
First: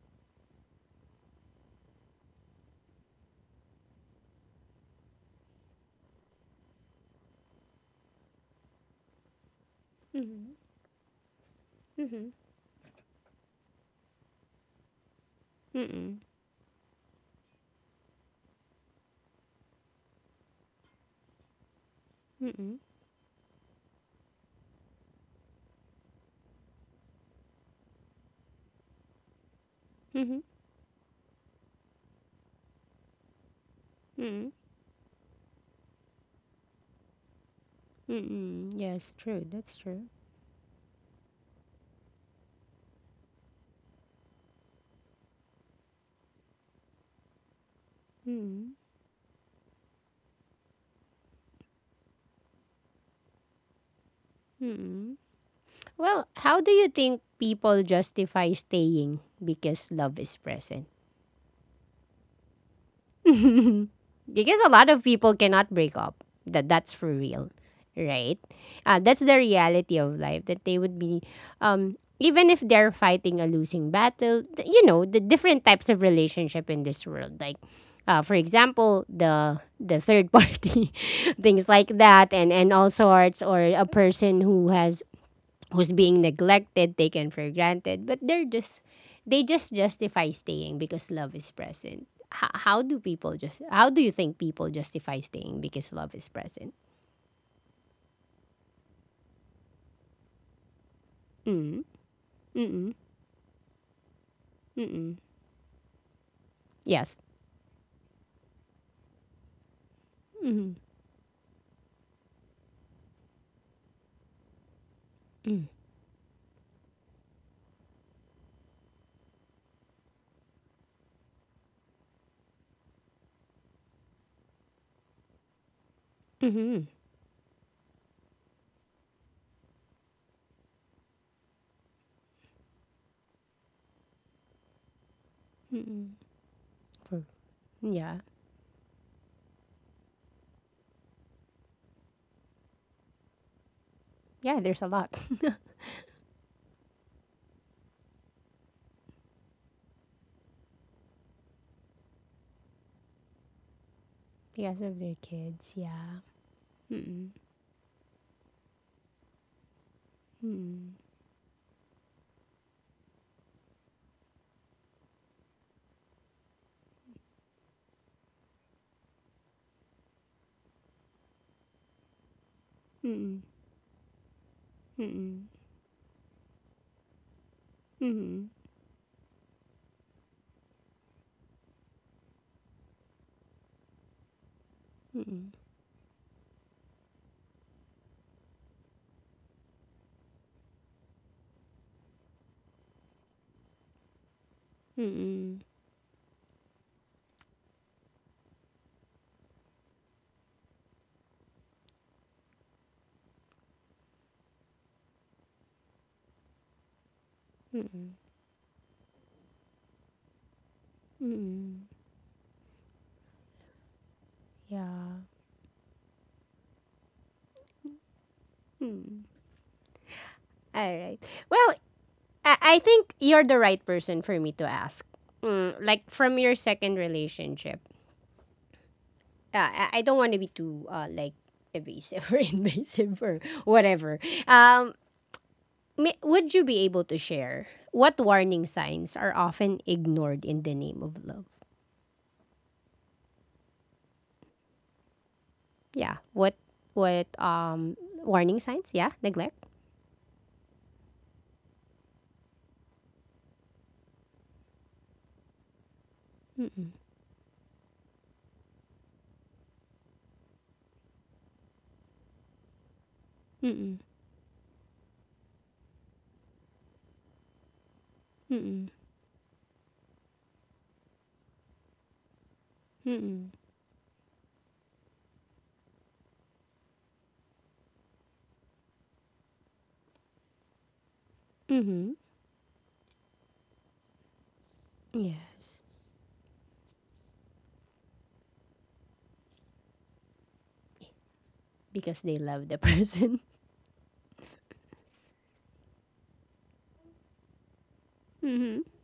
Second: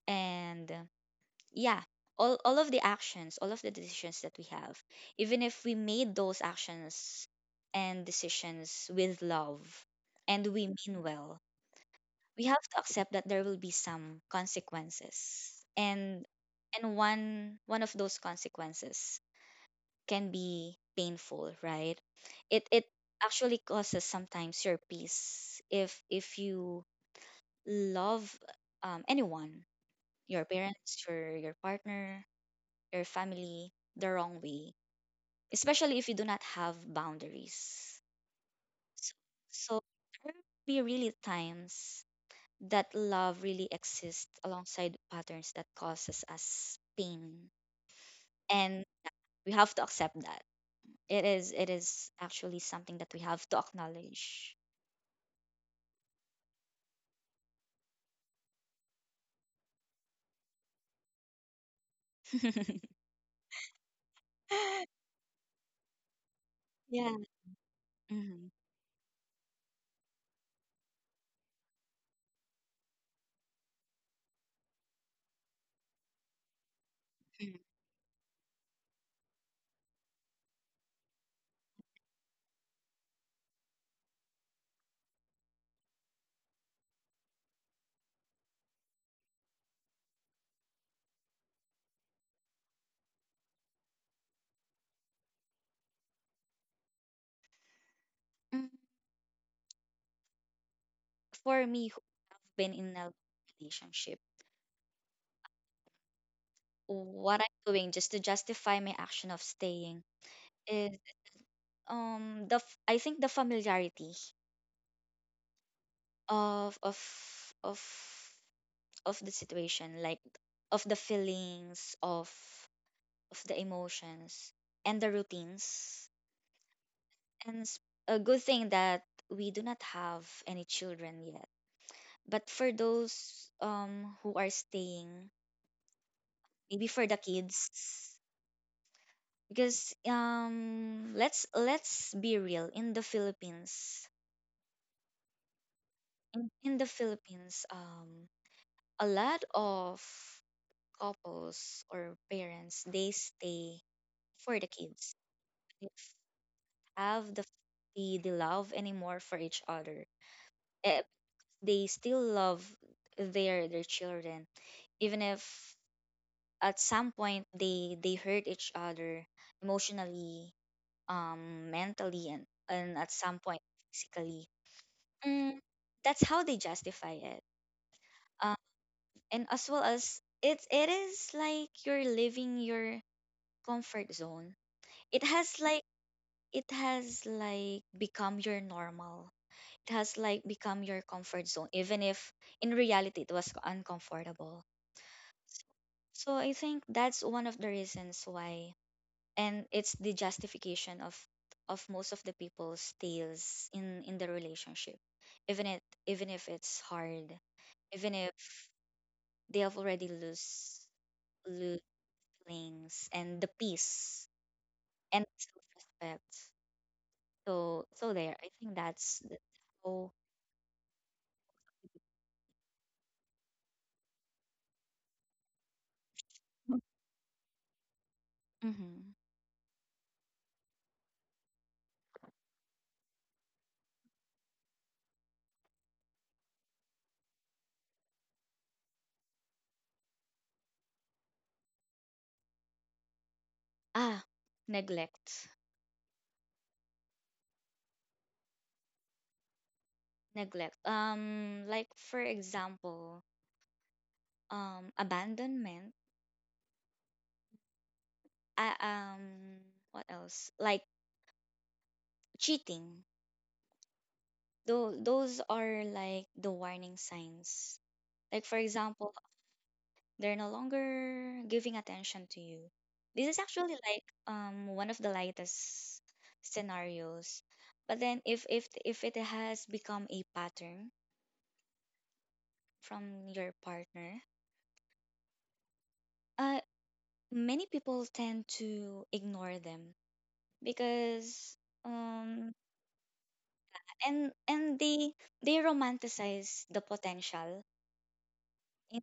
[SPEAKER 2] And yeah, all of the actions, all of the decisions that we have, even if we made those actions and decisions with love and
[SPEAKER 1] Mm-hmm.
[SPEAKER 2] we mean well,
[SPEAKER 1] Mm-hmm.
[SPEAKER 2] we have to accept that there will be some consequences.
[SPEAKER 1] Mm-mm.
[SPEAKER 2] And and one of those consequences can be painful, right? It
[SPEAKER 1] Mm-mm.
[SPEAKER 2] it actually causes sometimes your peace if you love, anyone,
[SPEAKER 1] Mm-hmm.
[SPEAKER 2] your parents, your partner, your family, the wrong
[SPEAKER 1] Mm-mm.
[SPEAKER 2] way, especially if you do not have boundaries.
[SPEAKER 1] Mm-mm.
[SPEAKER 2] So,
[SPEAKER 1] Yes, true. That's
[SPEAKER 2] so
[SPEAKER 1] true.
[SPEAKER 2] there will be really times that love really exists alongside patterns that causes us pain,
[SPEAKER 1] Mm-mm.
[SPEAKER 2] and we have to accept that. It is actually something that we have to acknowledge.
[SPEAKER 1] Mm-mm. Well, how do you think people justify staying because love is present?
[SPEAKER 2] <laughs>
[SPEAKER 1] <laughs> because a lot of people cannot break up. That that's for
[SPEAKER 2] yeah.
[SPEAKER 1] real, right?
[SPEAKER 2] Mhm.
[SPEAKER 1] That's the reality of life that they would be, even if they're fighting a losing battle. Th- You know the different types of relationship in this world,
[SPEAKER 2] Mhm.
[SPEAKER 1] like. For example, the third party, <laughs> things like that, and all sorts, or a person who has who's being neglected, taken for granted, but they just justify staying because love is present. How do people just how do you think people justify staying because love is present?
[SPEAKER 2] Mm, for
[SPEAKER 1] Mm.
[SPEAKER 2] me, who have been in
[SPEAKER 1] Mm.
[SPEAKER 2] a relationship,
[SPEAKER 1] Mm. Yes.
[SPEAKER 2] what I'm doing just to justify my action of staying
[SPEAKER 1] Mm.
[SPEAKER 2] is I think the familiarity
[SPEAKER 1] Mm.
[SPEAKER 2] of of of the situation, like of the feelings, of the emotions and the routines.
[SPEAKER 1] Mm.
[SPEAKER 2] And it's a good thing that we do not have any children yet. But for those who are staying,
[SPEAKER 1] Mm.
[SPEAKER 2] maybe for the
[SPEAKER 1] For,
[SPEAKER 2] kids,
[SPEAKER 1] yeah.
[SPEAKER 2] because let's be real, in the Philippines.
[SPEAKER 1] Yeah, there's a lot.
[SPEAKER 2] In the Philippines, um, a lot of couples or parents, they stay
[SPEAKER 1] <laughs>
[SPEAKER 2] for the
[SPEAKER 1] because of
[SPEAKER 2] kids.
[SPEAKER 1] their kids,
[SPEAKER 2] They
[SPEAKER 1] yeah. Mm.
[SPEAKER 2] have the the love anymore for each other.
[SPEAKER 1] Mm.
[SPEAKER 2] Eh, they still love their children, even if at some point they hurt each other emotionally, mentally, and at some
[SPEAKER 1] Mm.
[SPEAKER 2] point physically.
[SPEAKER 1] Mm.
[SPEAKER 2] Mm, that's how they justify it.
[SPEAKER 1] Mm.
[SPEAKER 2] Um, and as well as, it is like you're leaving your comfort zone. It
[SPEAKER 1] Mm.
[SPEAKER 2] has like, it has become your normal, it has like become your comfort zone, even if in reality it was uncomfortable.
[SPEAKER 1] Mm.
[SPEAKER 2] So I think that's one of the reasons why, and it's the justification of most of the people's tales in the relationship, even it even if it's hard,
[SPEAKER 1] Mm.
[SPEAKER 2] even if they have already lose
[SPEAKER 1] Mm.
[SPEAKER 2] things, and the peace
[SPEAKER 1] Yeah.
[SPEAKER 2] and self respect. So so there, I think
[SPEAKER 1] Mm.
[SPEAKER 2] that's how.
[SPEAKER 1] All right. Well, I think you're the right person for me to ask. Mm, like from your second relationship,
[SPEAKER 2] Hmm.
[SPEAKER 1] I don't want to be too like evasive <laughs> or invasive or whatever. Um, may, would you be able to share what warning signs are often ignored in the name of love?
[SPEAKER 2] Ah, neglect.
[SPEAKER 1] Yeah, what what um warning signs? Yeah, neglect.
[SPEAKER 2] Neglect. Like for example, abandonment,
[SPEAKER 1] Mm-mm,
[SPEAKER 2] uh, um what else, like cheating.
[SPEAKER 1] mm-mm,
[SPEAKER 2] Those are like the warning signs, like for
[SPEAKER 1] mm-mm,
[SPEAKER 2] example they're no longer giving attention to you. This is
[SPEAKER 1] mm-mm,
[SPEAKER 2] actually like one of the lightest scenarios, but then if it has become a pattern
[SPEAKER 1] mm-hmm.
[SPEAKER 2] from your partner,
[SPEAKER 1] Yes,
[SPEAKER 2] uh many people tend to ignore them because
[SPEAKER 1] because they
[SPEAKER 2] um
[SPEAKER 1] love the person. <laughs>
[SPEAKER 2] and they romanticize the potential
[SPEAKER 1] Mm-hmm.
[SPEAKER 2] in,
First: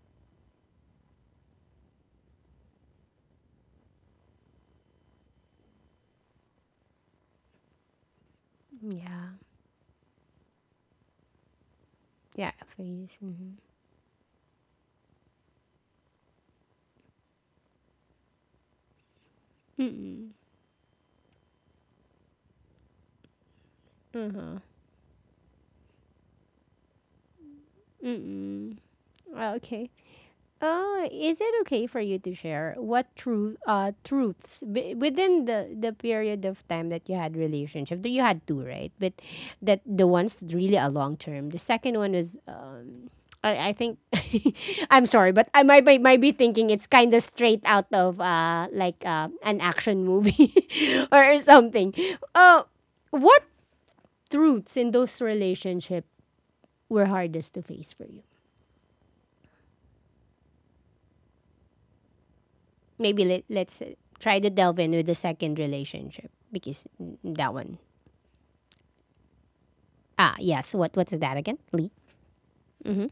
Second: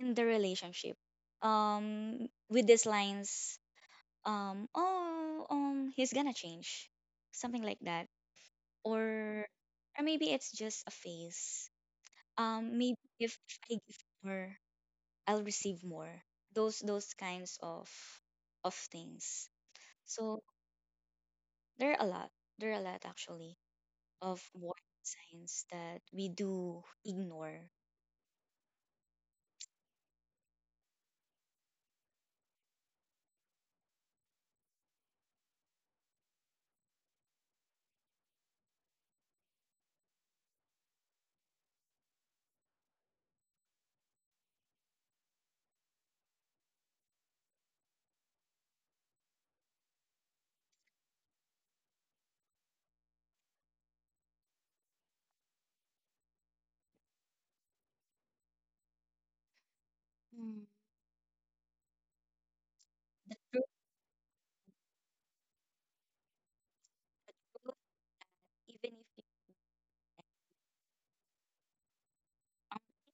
[SPEAKER 2] in the relationship with these lines, oh, he's gonna change, something like that.
[SPEAKER 1] Yeah,
[SPEAKER 2] or or maybe it's just a phase.
[SPEAKER 1] yeah, for
[SPEAKER 2] Maybe
[SPEAKER 1] you.
[SPEAKER 2] if
[SPEAKER 1] Mm-hmm.
[SPEAKER 2] I give more, I'll receive more, those kinds of things.
[SPEAKER 1] Mm.
[SPEAKER 2] So there are a lot there are a lot actually of
[SPEAKER 1] Uh-huh.
[SPEAKER 2] warning signs that we do ignore.
[SPEAKER 1] Mm. Okay. Is it okay for you to share what truths within the period of time that you had relationship? Though you had two, right? But that the ones that really a long term. The second one is I think <laughs> I'm sorry, but I might be thinking it's kind of straight out of like an action movie <laughs> or something. Uh, what truths in those relationships were hardest to face for you?
[SPEAKER 2] Mm.
[SPEAKER 1] Maybe
[SPEAKER 2] The truth,
[SPEAKER 1] let's try to delve in with the second relationship because mm,
[SPEAKER 2] the
[SPEAKER 1] that one.
[SPEAKER 2] truth even if
[SPEAKER 1] Ah, yes. What is that again? Lee? Mm-hmm.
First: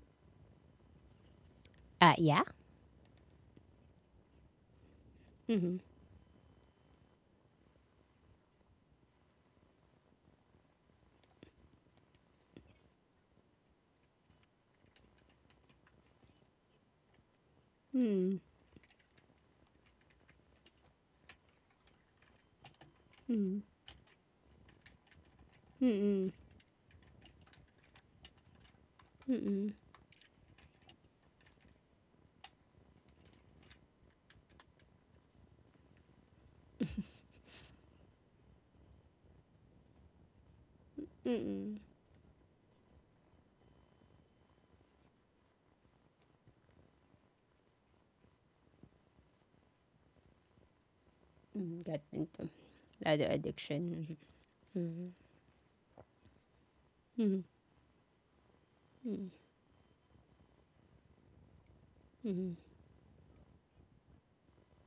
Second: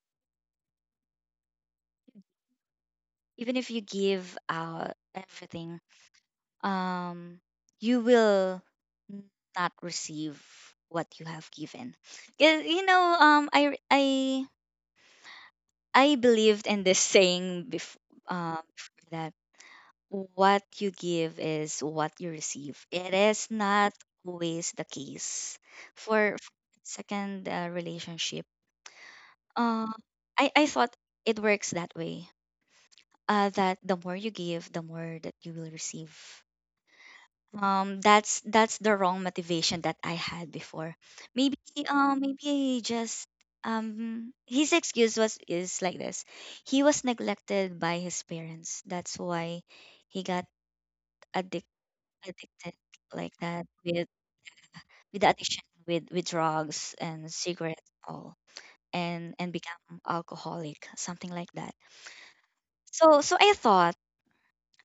[SPEAKER 1] Yeah?
[SPEAKER 2] you give out
[SPEAKER 1] Mm-hmm.
[SPEAKER 2] everything, um you will n- not receive what you have given. 'Cause, you know, I believed in this saying before,
[SPEAKER 1] Mm-hmm.
[SPEAKER 2] before, that what you give is what you receive. It is not always the case.
[SPEAKER 1] Mm-hmm.
[SPEAKER 2] For second, relationship, uh I thought it works that way, uh, that the more you give, the more that you will receive. That's the wrong motivation that I had before. Maybe,
[SPEAKER 1] Mm-hmm.
[SPEAKER 2] maybe he just, his excuse was is like this: he was neglected by his parents, that's why he got addic-
[SPEAKER 1] Mm, got into
[SPEAKER 2] addicted,
[SPEAKER 1] other
[SPEAKER 2] like that, with
[SPEAKER 1] addiction. Mhm.
[SPEAKER 2] the addiction with drugs and
[SPEAKER 1] Mhm.
[SPEAKER 2] cigarettes all,
[SPEAKER 1] Mhm.
[SPEAKER 2] and become alcoholic, something like that.
[SPEAKER 1] Mhm.
[SPEAKER 2] So I thought,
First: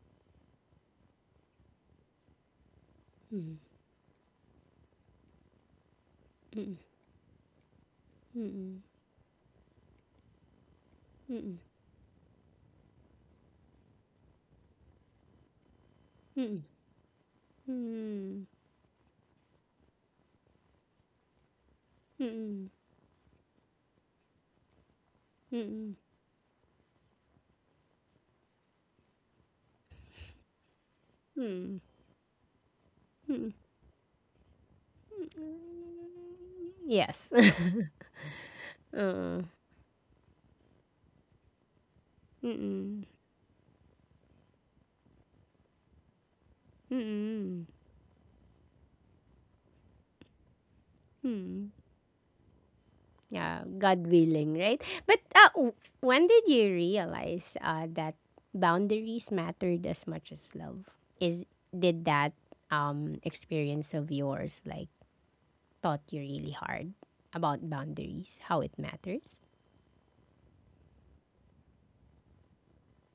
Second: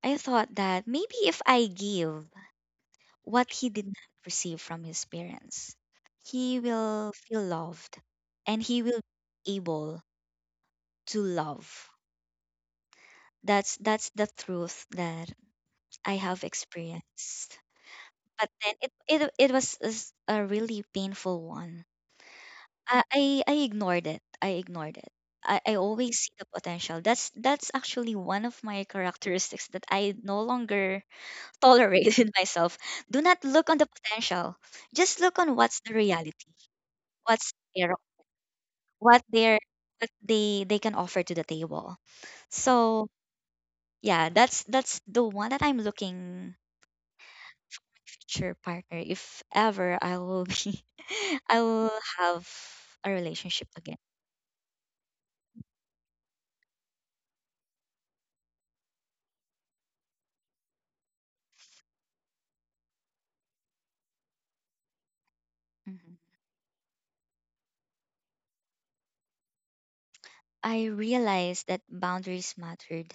[SPEAKER 2] I thought that maybe if I give what
[SPEAKER 1] Mhm.
[SPEAKER 2] he did not receive from his parents, he
[SPEAKER 1] Mhm.
[SPEAKER 2] will feel loved,
[SPEAKER 1] Mhm.
[SPEAKER 2] and
[SPEAKER 1] Mhm.
[SPEAKER 2] he will be able to
[SPEAKER 1] Mhm.
[SPEAKER 2] love. That's the truth that I have
[SPEAKER 1] Mhm.
[SPEAKER 2] experienced. But then it was a really painful one.
[SPEAKER 1] Mhm.
[SPEAKER 2] I ignored it. I ignored it. I
[SPEAKER 1] Mhm.
[SPEAKER 2] always see the potential. That's actually one of my characteristics that I no longer <laughs>
[SPEAKER 1] Mhm.
[SPEAKER 2] tolerate in myself. Do not
[SPEAKER 1] Mhm.
[SPEAKER 2] look on the potential. Just look on what's the reality,
[SPEAKER 1] Yes.
[SPEAKER 2] what's their,
[SPEAKER 1] <laughs>
[SPEAKER 2] what
[SPEAKER 1] Uh,
[SPEAKER 2] their what they can offer to the table.
[SPEAKER 1] mm-mm. Mm-mm.
[SPEAKER 2] So yeah, that's the one that I'm looking
[SPEAKER 1] mm mm
[SPEAKER 2] future partner if ever I will be <laughs> I
[SPEAKER 1] hmm
[SPEAKER 2] will have a
[SPEAKER 1] Yeah,
[SPEAKER 2] relationship again.
[SPEAKER 1] God willing, right? But when did you realize that boundaries mattered as much as love? Is did that experience of yours like taught
[SPEAKER 2] Mhm.
[SPEAKER 1] you really hard about boundaries, how it matters?
[SPEAKER 2] I realized that boundaries mattered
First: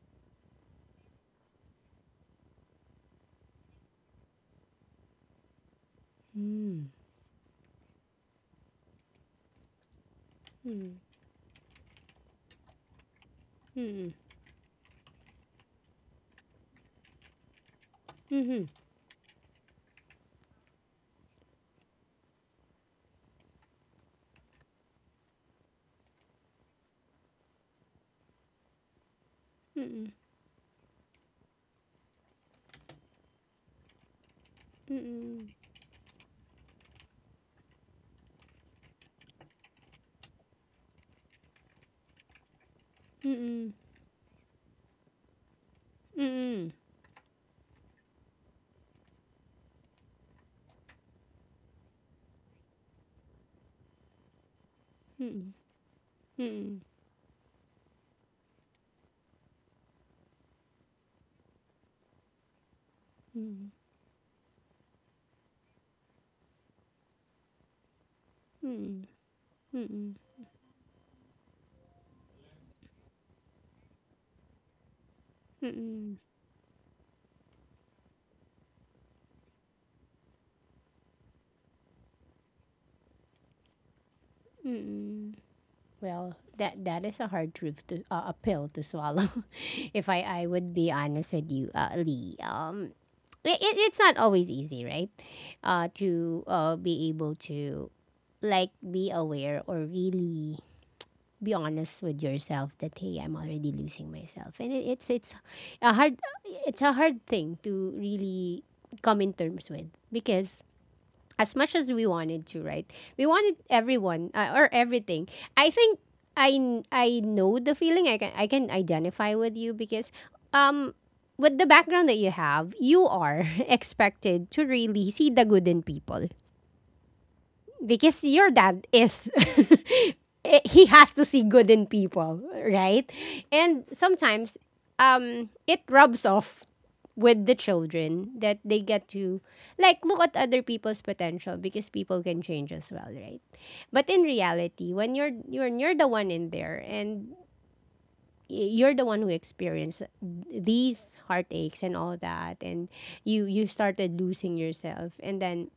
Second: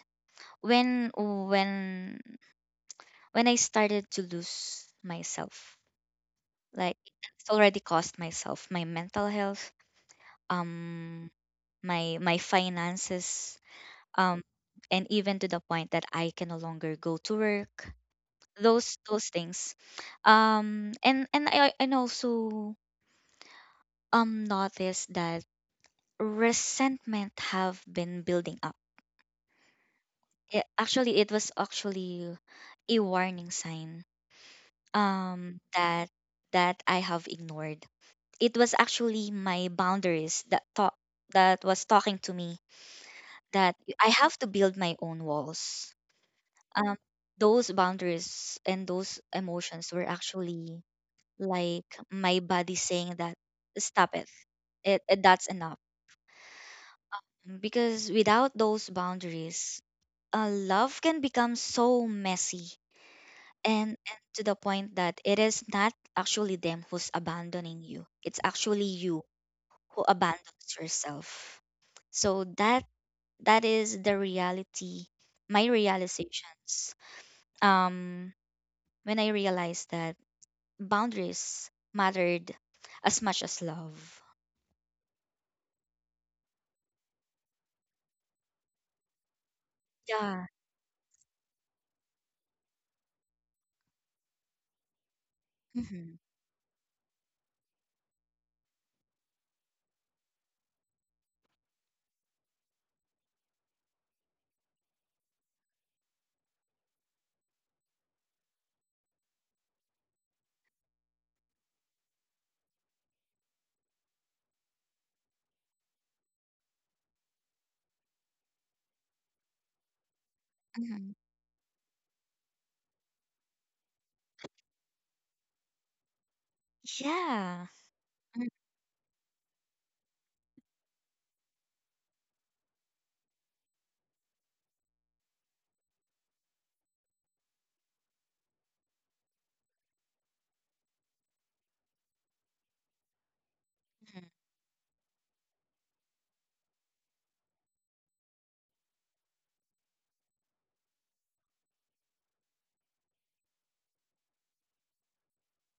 [SPEAKER 2] when I started to lose myself.
[SPEAKER 1] Mm.
[SPEAKER 2] Like, it's already cost myself my mental health,
[SPEAKER 1] Mm.
[SPEAKER 2] um my finances,
[SPEAKER 1] Mm.
[SPEAKER 2] um, and even to the point that I can no longer go to work.
[SPEAKER 1] Mm.
[SPEAKER 2] Those things, and I, and also, noticed that resentment have been building up.
[SPEAKER 1] Mm.
[SPEAKER 2] It was actually a warning sign
[SPEAKER 1] Mm.
[SPEAKER 2] that I have ignored. It was actually my boundaries that thought, that was talking to me, that
[SPEAKER 1] Mm.
[SPEAKER 2] I have to build my own walls,
[SPEAKER 1] Mm. Mm.
[SPEAKER 2] um, those boundaries and those emotions were actually like my body saying that stop it,
[SPEAKER 1] Mm.
[SPEAKER 2] that's
[SPEAKER 1] Mm.
[SPEAKER 2] enough.
[SPEAKER 1] Mm. Mm.
[SPEAKER 2] Because without those boundaries, love can become so messy, and to the point that it is not actually them who's abandoning you, it's actually
[SPEAKER 1] Mm.
[SPEAKER 2] you
[SPEAKER 1] Mm.
[SPEAKER 2] who
[SPEAKER 1] Mm.
[SPEAKER 2] abandons yourself. So that, that is the reality, my
[SPEAKER 1] Mm.
[SPEAKER 2] realizations, um, when I realized that boundaries mattered as much as love.
[SPEAKER 1] Mm. Well, that that is a hard truth to a pill to swallow. <laughs> If I
[SPEAKER 2] Yeah.
[SPEAKER 1] would be honest with you, Lee, it's not always easy, right?
[SPEAKER 2] Hmm.
[SPEAKER 1] To be able to like be aware or really be honest with yourself that hey, I'm already losing myself, and a hard it's a hard thing to really come in terms with, because as much as we wanted to, right? We wanted everyone or everything. I think I know the feeling. I can identify with you because um
[SPEAKER 2] Hmm.
[SPEAKER 1] with the background that you have, you are <laughs> expected to really see the good in people,
[SPEAKER 2] Yeah.
[SPEAKER 1] because
[SPEAKER 2] Hmm.
[SPEAKER 1] your dad is <laughs> he has to see good in people, right? And sometimes it rubs off with the children, that they get to like look at other people's potential, because people can change as well, right? But in reality, when you're the one in there and you're the one who experienced these heartaches and all that, and you started losing yourself, and then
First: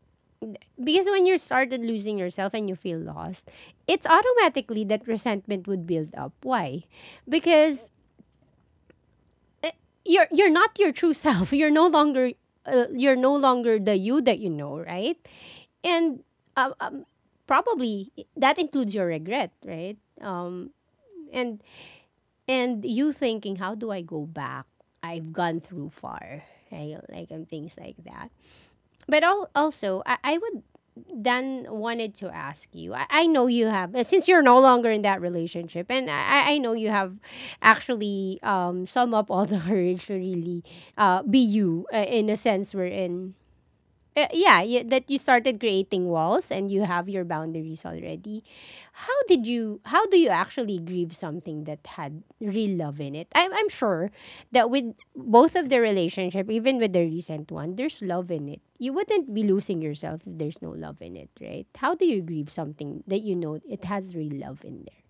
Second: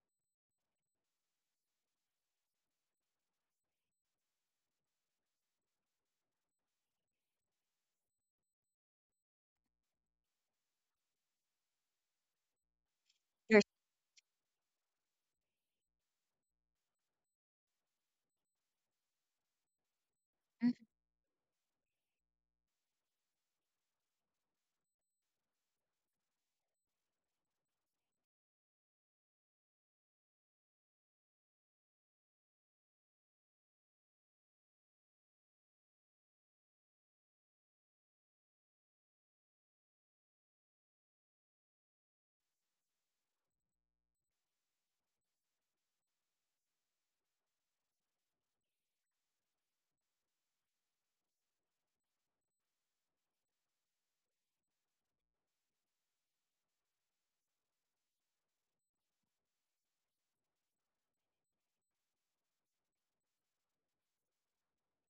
[SPEAKER 1] because when you started losing yourself and you feel lost, it's automatically that resentment would build up. Why? Because eh, you're not your true self. <laughs> You're no
[SPEAKER 2] There's
[SPEAKER 1] longer the you that you know, right? And um, um, probably that includes your regret, right?
[SPEAKER 2] mhm.
[SPEAKER 1] And and you thinking, how do I go back? I've gone through far, right? Like and things like that. But also, I would Dan wanted to ask you. I know you have since you're no longer in that relationship, and I know you have actually sum up all the <laughs> courage to really be you in a sense we're in. Yeah, you, that you started creating walls and you have your boundaries already. How did you? How do you actually grieve something that had real love in it? I'm sure that with both of the relationship, even with the recent one, there's love in it. You wouldn't be losing yourself if there's no love in it, right? How do you grieve something that you know it has real love in there?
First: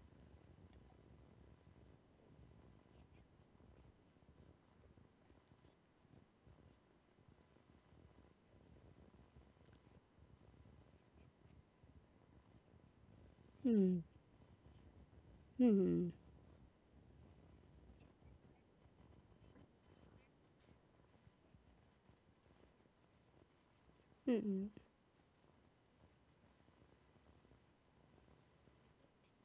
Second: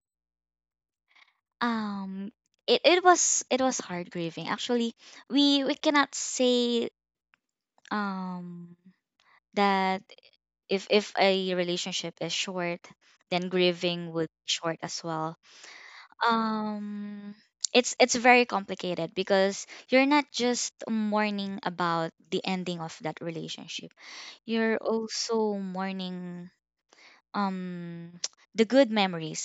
[SPEAKER 2] Um, it was hard grieving. Actually, we cannot say um that if a relationship is short, then
[SPEAKER 1] Mm.
[SPEAKER 2] grieving would be short as well.
[SPEAKER 1] Mm.
[SPEAKER 2] Um, it's very complicated because you're not just mourning about the ending of that relationship.
[SPEAKER 1] Mm.
[SPEAKER 2] You're also mourning, um, <tsk> the good memories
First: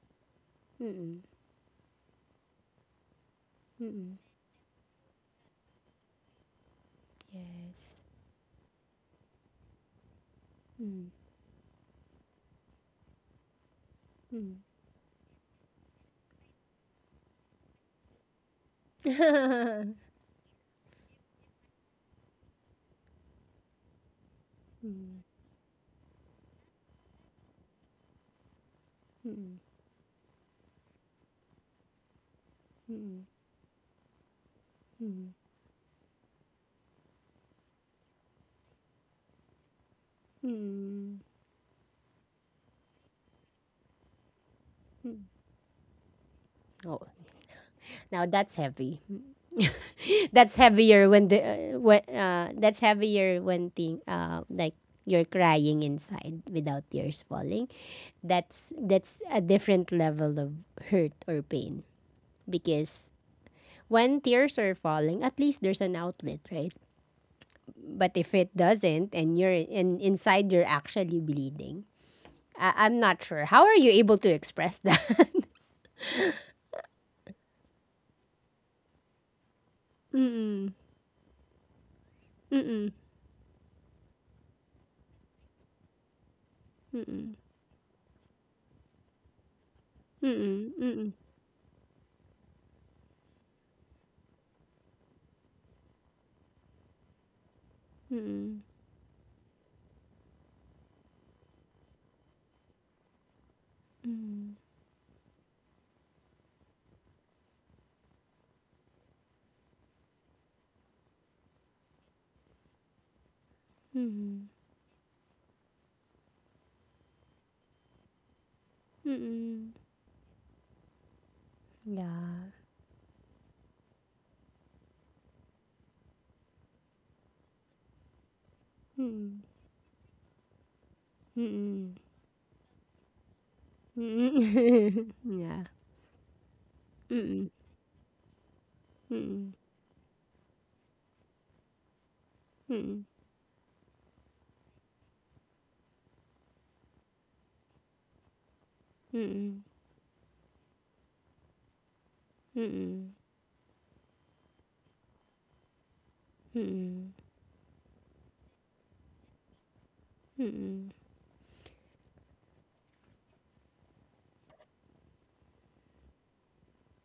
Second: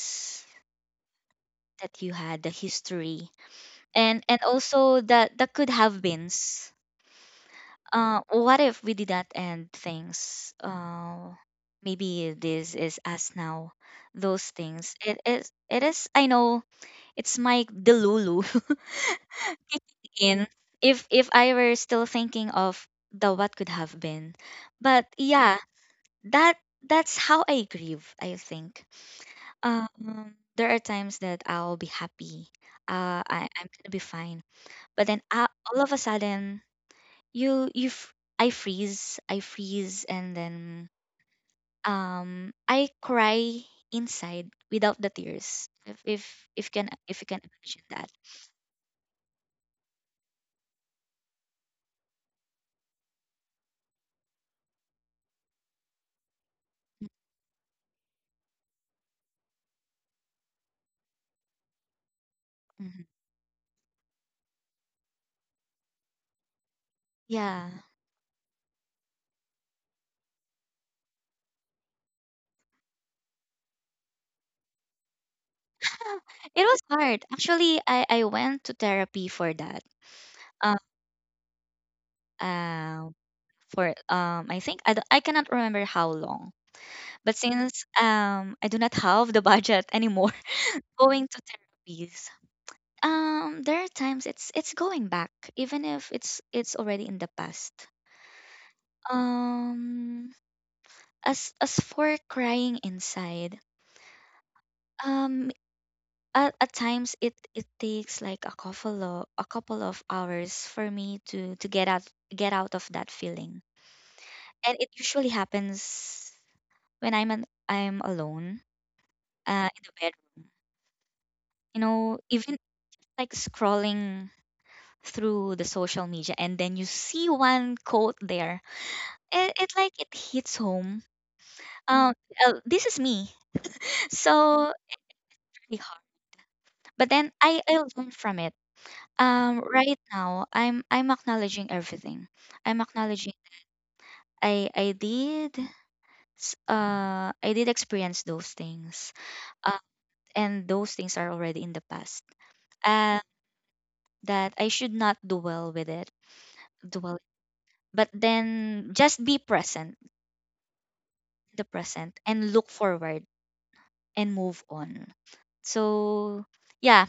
[SPEAKER 1] Mm.
[SPEAKER 2] that you had, the history,
[SPEAKER 1] Mm.
[SPEAKER 2] and also that, that could have beens.
[SPEAKER 1] Yes.
[SPEAKER 2] What if we did that and things?
[SPEAKER 1] Mm.
[SPEAKER 2] Maybe this is us now. Those
[SPEAKER 1] Mm.
[SPEAKER 2] things. It is. It is. I know. It's my delulu <laughs> kicking
[SPEAKER 1] <laughs>
[SPEAKER 2] in. If I were still thinking of the what could have been, but
[SPEAKER 1] Mm.
[SPEAKER 2] yeah, that that's how I grieve, I think.
[SPEAKER 1] Mm.
[SPEAKER 2] There are times that I'll be happy.
[SPEAKER 1] Mm.
[SPEAKER 2] I'm gonna be fine. But then,
[SPEAKER 1] Mm. <laughs>
[SPEAKER 2] all of a sudden, I freeze, and then,
[SPEAKER 1] Mm.
[SPEAKER 2] um, I cry inside without the
[SPEAKER 1] Mm.
[SPEAKER 2] tears. If can
[SPEAKER 1] Oh,
[SPEAKER 2] if you can imagine that.
[SPEAKER 1] now that's heavy. <laughs> That's heavier when the when that's heavier when thing like you're crying inside without tears falling. That's a different level of hurt or pain
[SPEAKER 2] Mhm.
[SPEAKER 1] because when tears are falling, at least there's an outlet, right?
[SPEAKER 2] Yeah.
[SPEAKER 1] But if it doesn't and inside you're actually bleeding, I'm not sure. How are you able to express that?
[SPEAKER 2] <laughs> It was hard. Actually, I went to therapy for that.
[SPEAKER 1] <laughs>
[SPEAKER 2] Um,
[SPEAKER 1] Mm-mm. Mm-mm.
[SPEAKER 2] uh, for, I think I cannot remember how long. But
[SPEAKER 1] Mm-mm.
[SPEAKER 2] since, um, I do not have the budget anymore,
[SPEAKER 1] Mm-mm.
[SPEAKER 2] <laughs>
[SPEAKER 1] Mm-mm.
[SPEAKER 2] going to therapies. There are times it's going back, even if it's already in the past.
[SPEAKER 1] Mm,
[SPEAKER 2] Um, as for crying inside,
[SPEAKER 1] mm,
[SPEAKER 2] um, at times it takes like a couple of hours for me to get out, of that feeling,
[SPEAKER 1] mm,
[SPEAKER 2] and it usually happens when I'm alone,
[SPEAKER 1] mm,
[SPEAKER 2] in the bedroom. You know,
[SPEAKER 1] yeah,
[SPEAKER 2] even like scrolling through the social media and then you see one quote there,
[SPEAKER 1] mm,
[SPEAKER 2] it like, it hits home,
[SPEAKER 1] mm,
[SPEAKER 2] um this is me. <laughs> So,
[SPEAKER 1] mm, <laughs> yeah,
[SPEAKER 2] really hard, but then
[SPEAKER 1] mm,
[SPEAKER 2] I learn from it.
[SPEAKER 1] mm,
[SPEAKER 2] Um, right now I'm acknowledging everything, I'm
[SPEAKER 1] mm, mm,
[SPEAKER 2] acknowledging I did I did experience those things,
[SPEAKER 1] mm,
[SPEAKER 2] uh, and those things are already in the past,
[SPEAKER 1] mm,
[SPEAKER 2] and that I should not dwell with it,
[SPEAKER 1] mm,
[SPEAKER 2] dwell but then just be present, the present, and look forward, and move on. So yeah,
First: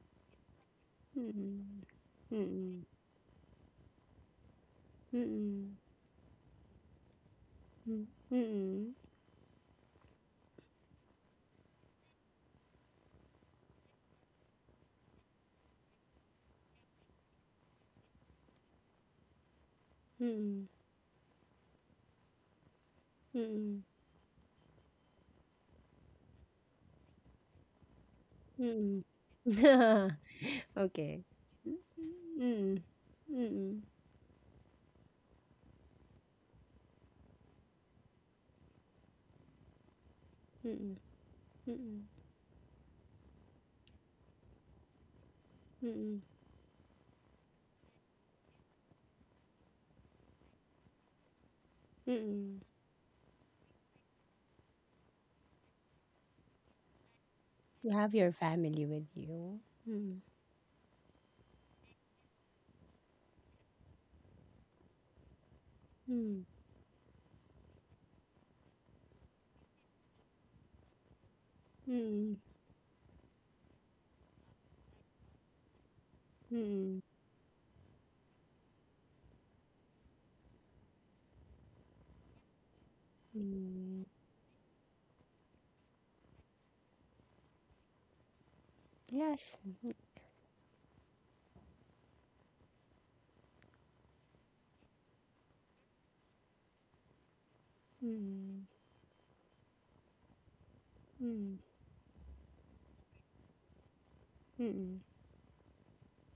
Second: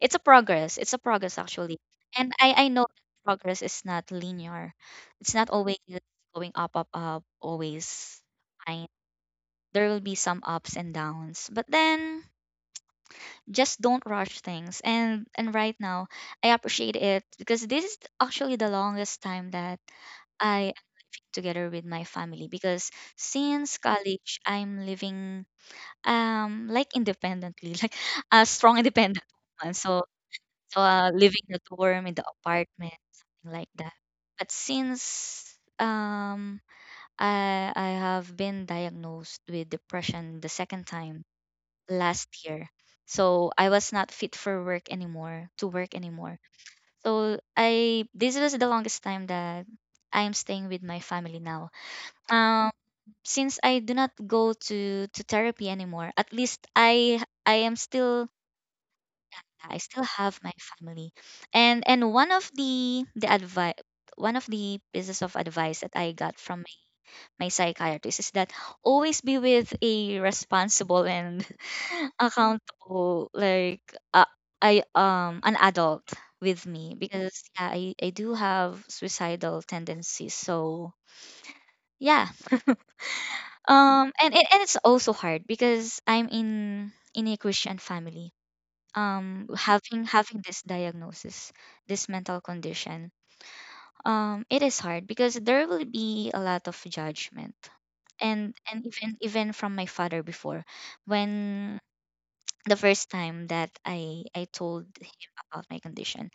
[SPEAKER 2] it's a progress. It's a progress actually. And I
[SPEAKER 1] mm.
[SPEAKER 2] know that progress is not linear. It's not always going up, up, up,
[SPEAKER 1] Mm,
[SPEAKER 2] always fine.
[SPEAKER 1] mm,
[SPEAKER 2] There will be some ups and downs. But then just don't rush things. And right now I appreciate it because this is actually the longest time that
[SPEAKER 1] mm, mm,
[SPEAKER 2] I am together with my family because since
[SPEAKER 1] mm,
[SPEAKER 2] college I'm living, um, like independently, <laughs> like a strong
[SPEAKER 1] mm,
[SPEAKER 2] independent woman. So,
[SPEAKER 1] mm. <laughs>
[SPEAKER 2] so
[SPEAKER 1] Okay.
[SPEAKER 2] living in the
[SPEAKER 1] Mm,
[SPEAKER 2] dorm, in the apartment, something like
[SPEAKER 1] mm,
[SPEAKER 2] that. But since, um, I have been diagnosed with depression the second
[SPEAKER 1] mm,
[SPEAKER 2] time
[SPEAKER 1] mm,
[SPEAKER 2] last year. So I was not fit for work anymore,
[SPEAKER 1] mm,
[SPEAKER 2] So I this was the longest time that I'm staying with my family now.
[SPEAKER 1] mm.
[SPEAKER 2] Um, since I do not go to therapy anymore, at least I am
[SPEAKER 1] You have
[SPEAKER 2] still,
[SPEAKER 1] your family with you.
[SPEAKER 2] I still
[SPEAKER 1] Mm,
[SPEAKER 2] have my family. And one of the pieces of advice that I got
[SPEAKER 1] mm,
[SPEAKER 2] from my, psychiatrist is that always be with a responsible and <laughs>
[SPEAKER 1] mm.
[SPEAKER 2] accountable, like uh, I an adult with me
[SPEAKER 1] Mm,
[SPEAKER 2] because yeah, I do have suicidal tendencies. So yeah,
[SPEAKER 1] mm.
[SPEAKER 2] and it's also hard because I'm in a Christian family,
[SPEAKER 1] Yes.
[SPEAKER 2] having this diagnosis, this mental condition, um, it is hard because there will be a lot of judgment, and
[SPEAKER 1] Mm,
[SPEAKER 2] even from my father before,
[SPEAKER 1] mm,
[SPEAKER 2] when the first time that I told
[SPEAKER 1] mm.
[SPEAKER 2] him about my condition,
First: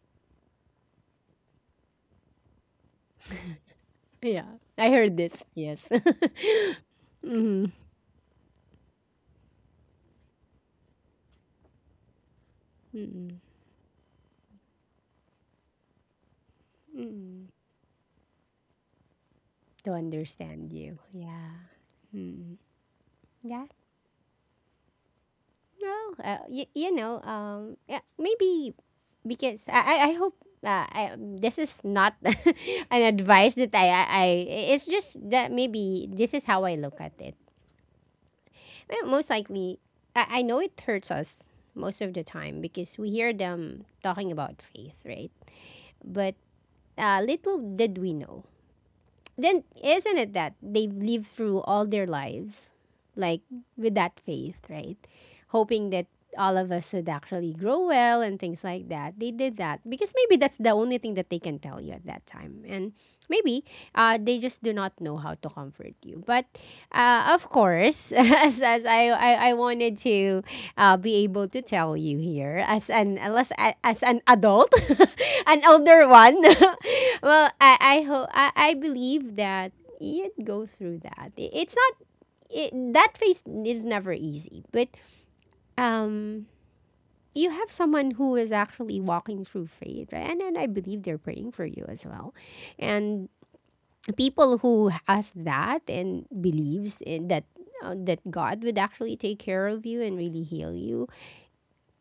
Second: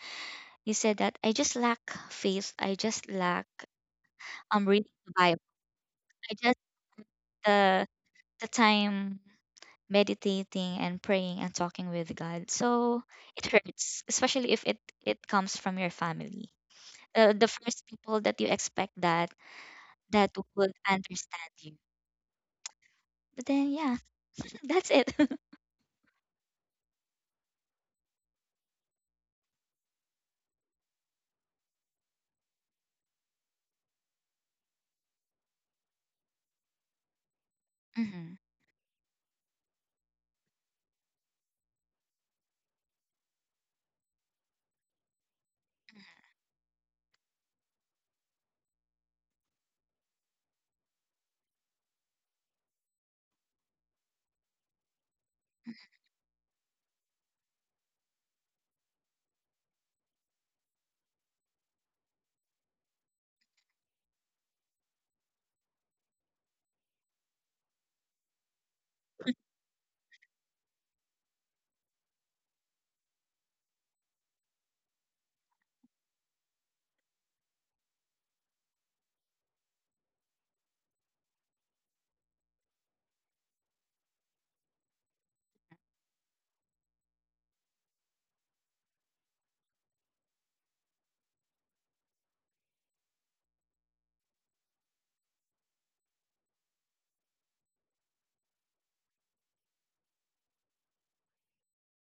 [SPEAKER 2] he said that I just lack faith, I just lack,
[SPEAKER 1] Yeah, I
[SPEAKER 2] reading the
[SPEAKER 1] heard
[SPEAKER 2] bible,
[SPEAKER 1] this. Yes.
[SPEAKER 2] I just
[SPEAKER 1] <laughs> Mm,
[SPEAKER 2] the the time meditating and praying and talking with God. So
[SPEAKER 1] mm,
[SPEAKER 2] it hurts, especially if it comes from your family. The
[SPEAKER 1] mm.
[SPEAKER 2] first people that you expect that
[SPEAKER 1] To understand
[SPEAKER 2] would
[SPEAKER 1] you. Yeah.
[SPEAKER 2] understand you.
[SPEAKER 1] Mm.
[SPEAKER 2] But
[SPEAKER 1] Yeah.
[SPEAKER 2] then yeah, <laughs> that's it. <laughs>
[SPEAKER 1] No. You know. Yeah, maybe because I. I hope. This is not <laughs> an advice that I. It's just that maybe this is how I look at it.
[SPEAKER 2] Hmm.
[SPEAKER 1] Most likely, I know it hurts us most of the time because we hear them talking about faith, right? But little did we know then, isn't it that they've lived through all their lives like with that faith, right, hoping that all of us would actually grow well and things like that? They did that because maybe that's the only thing that they can tell you at that time, and maybe they just do not know how to comfort you. But of course, <laughs> as I wanted to be able to tell you here as an unless as an adult, <laughs> an older one. <laughs> Well, I hope, I believe that you'd go through that. It's not that phase is never easy, but um, you have someone who is actually walking through faith, right? And then I believe they're praying for you as well, and people who has that and believes in that, that God would actually take care of you and really heal you.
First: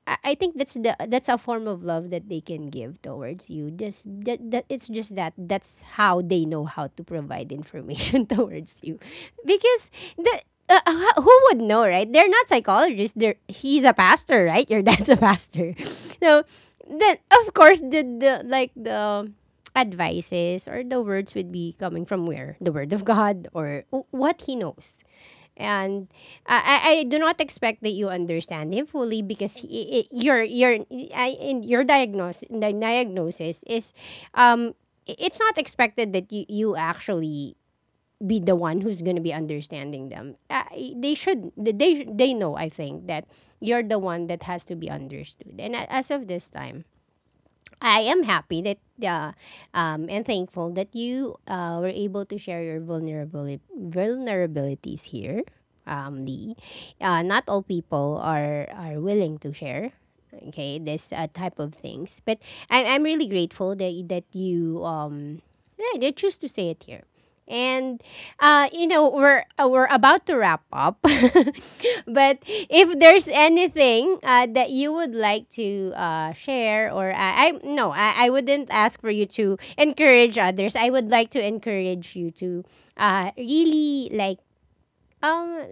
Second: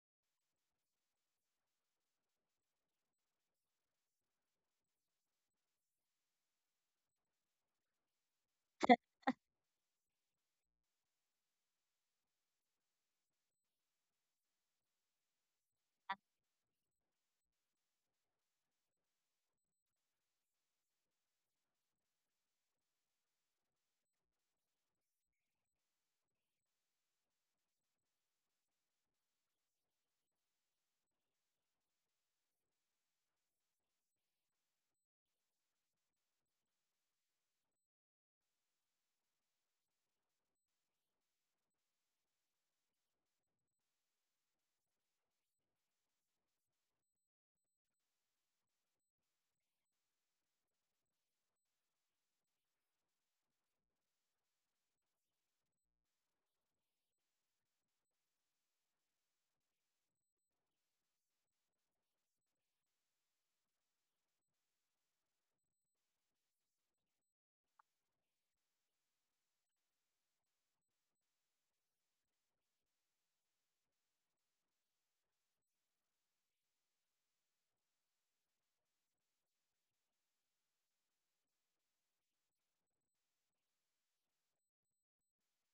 [SPEAKER 1] I think that's the that's a form of love that they can give towards you. Just that, that it's just that that's how they know how to provide information <laughs> towards you, because the who would know, right? They're not psychologists. They're He's a pastor, right? Your <laughs> dad's a pastor, <laughs> so then of course the advices or the words would be coming from where the word of God or what he knows. And I do not expect that you understand him fully because in your diagnosis the diagnosis is um it's not expected that you actually be the one who's going to be understanding them. They should, they know, I think, that you're the one that has to be understood. And as of this time, I am happy that uh, and thankful that you were able to share your vulnerabilities here, Lee. Not all people are willing to share. Okay, this type of things, but I'm really grateful that you yeah, they choose to say it here, and you know, we're about to wrap up. <laughs> But if there's anything that you would like to share, or I no, I wouldn't ask for you to encourage others. I would like to encourage you to really, like, um,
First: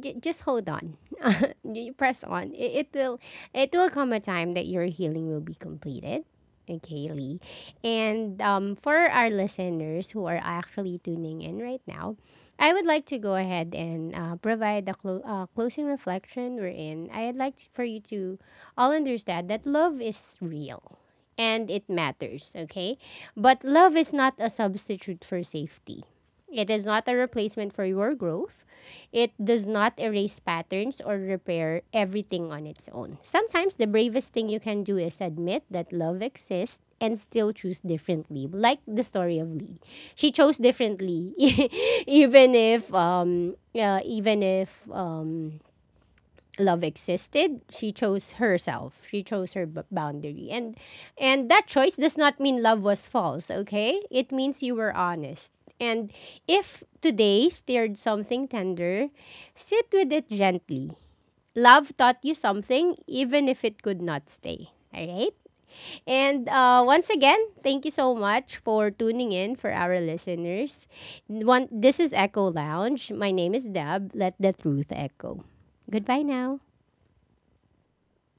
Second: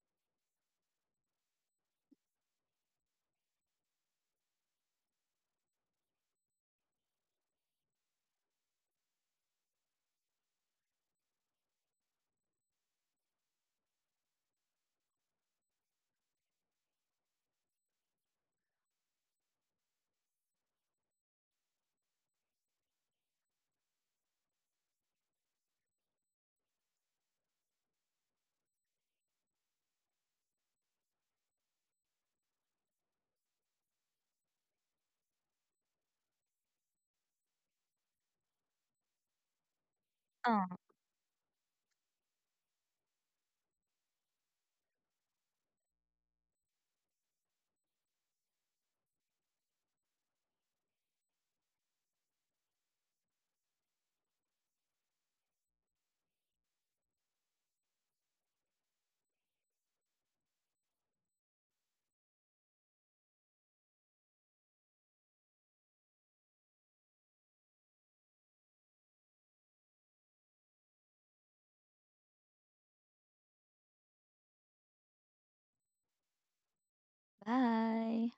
[SPEAKER 1] just hold on. <laughs> You press on. It will. It will come a time that your healing will be completed. Okay, Lee. And for our listeners who are actually tuning in right now, I would like to go ahead and provide a closing reflection, we're in. I'd like to, for you to all understand, that love is real and it matters, okay? But love is not a substitute for safety. It is not a replacement for your growth. It does not erase patterns or repair everything on its own. Sometimes the bravest thing you can do is admit that love exists and still choose differently. Like the story of Lee. She chose
[SPEAKER 2] Oh,
[SPEAKER 1] differently <laughs> even if yeah, even if love existed. She chose herself. She chose her boundary, and that choice does not mean love was false. Okay, it means you were honest. And if today stirred something tender, sit with it gently. Love taught you something, even if it could not stay. All right. And once again, thank you so much for tuning in, for our listeners. One, this is Echo Lounge. My name is Deb. Let the truth echo. Goodbye now.
[SPEAKER 2] bye.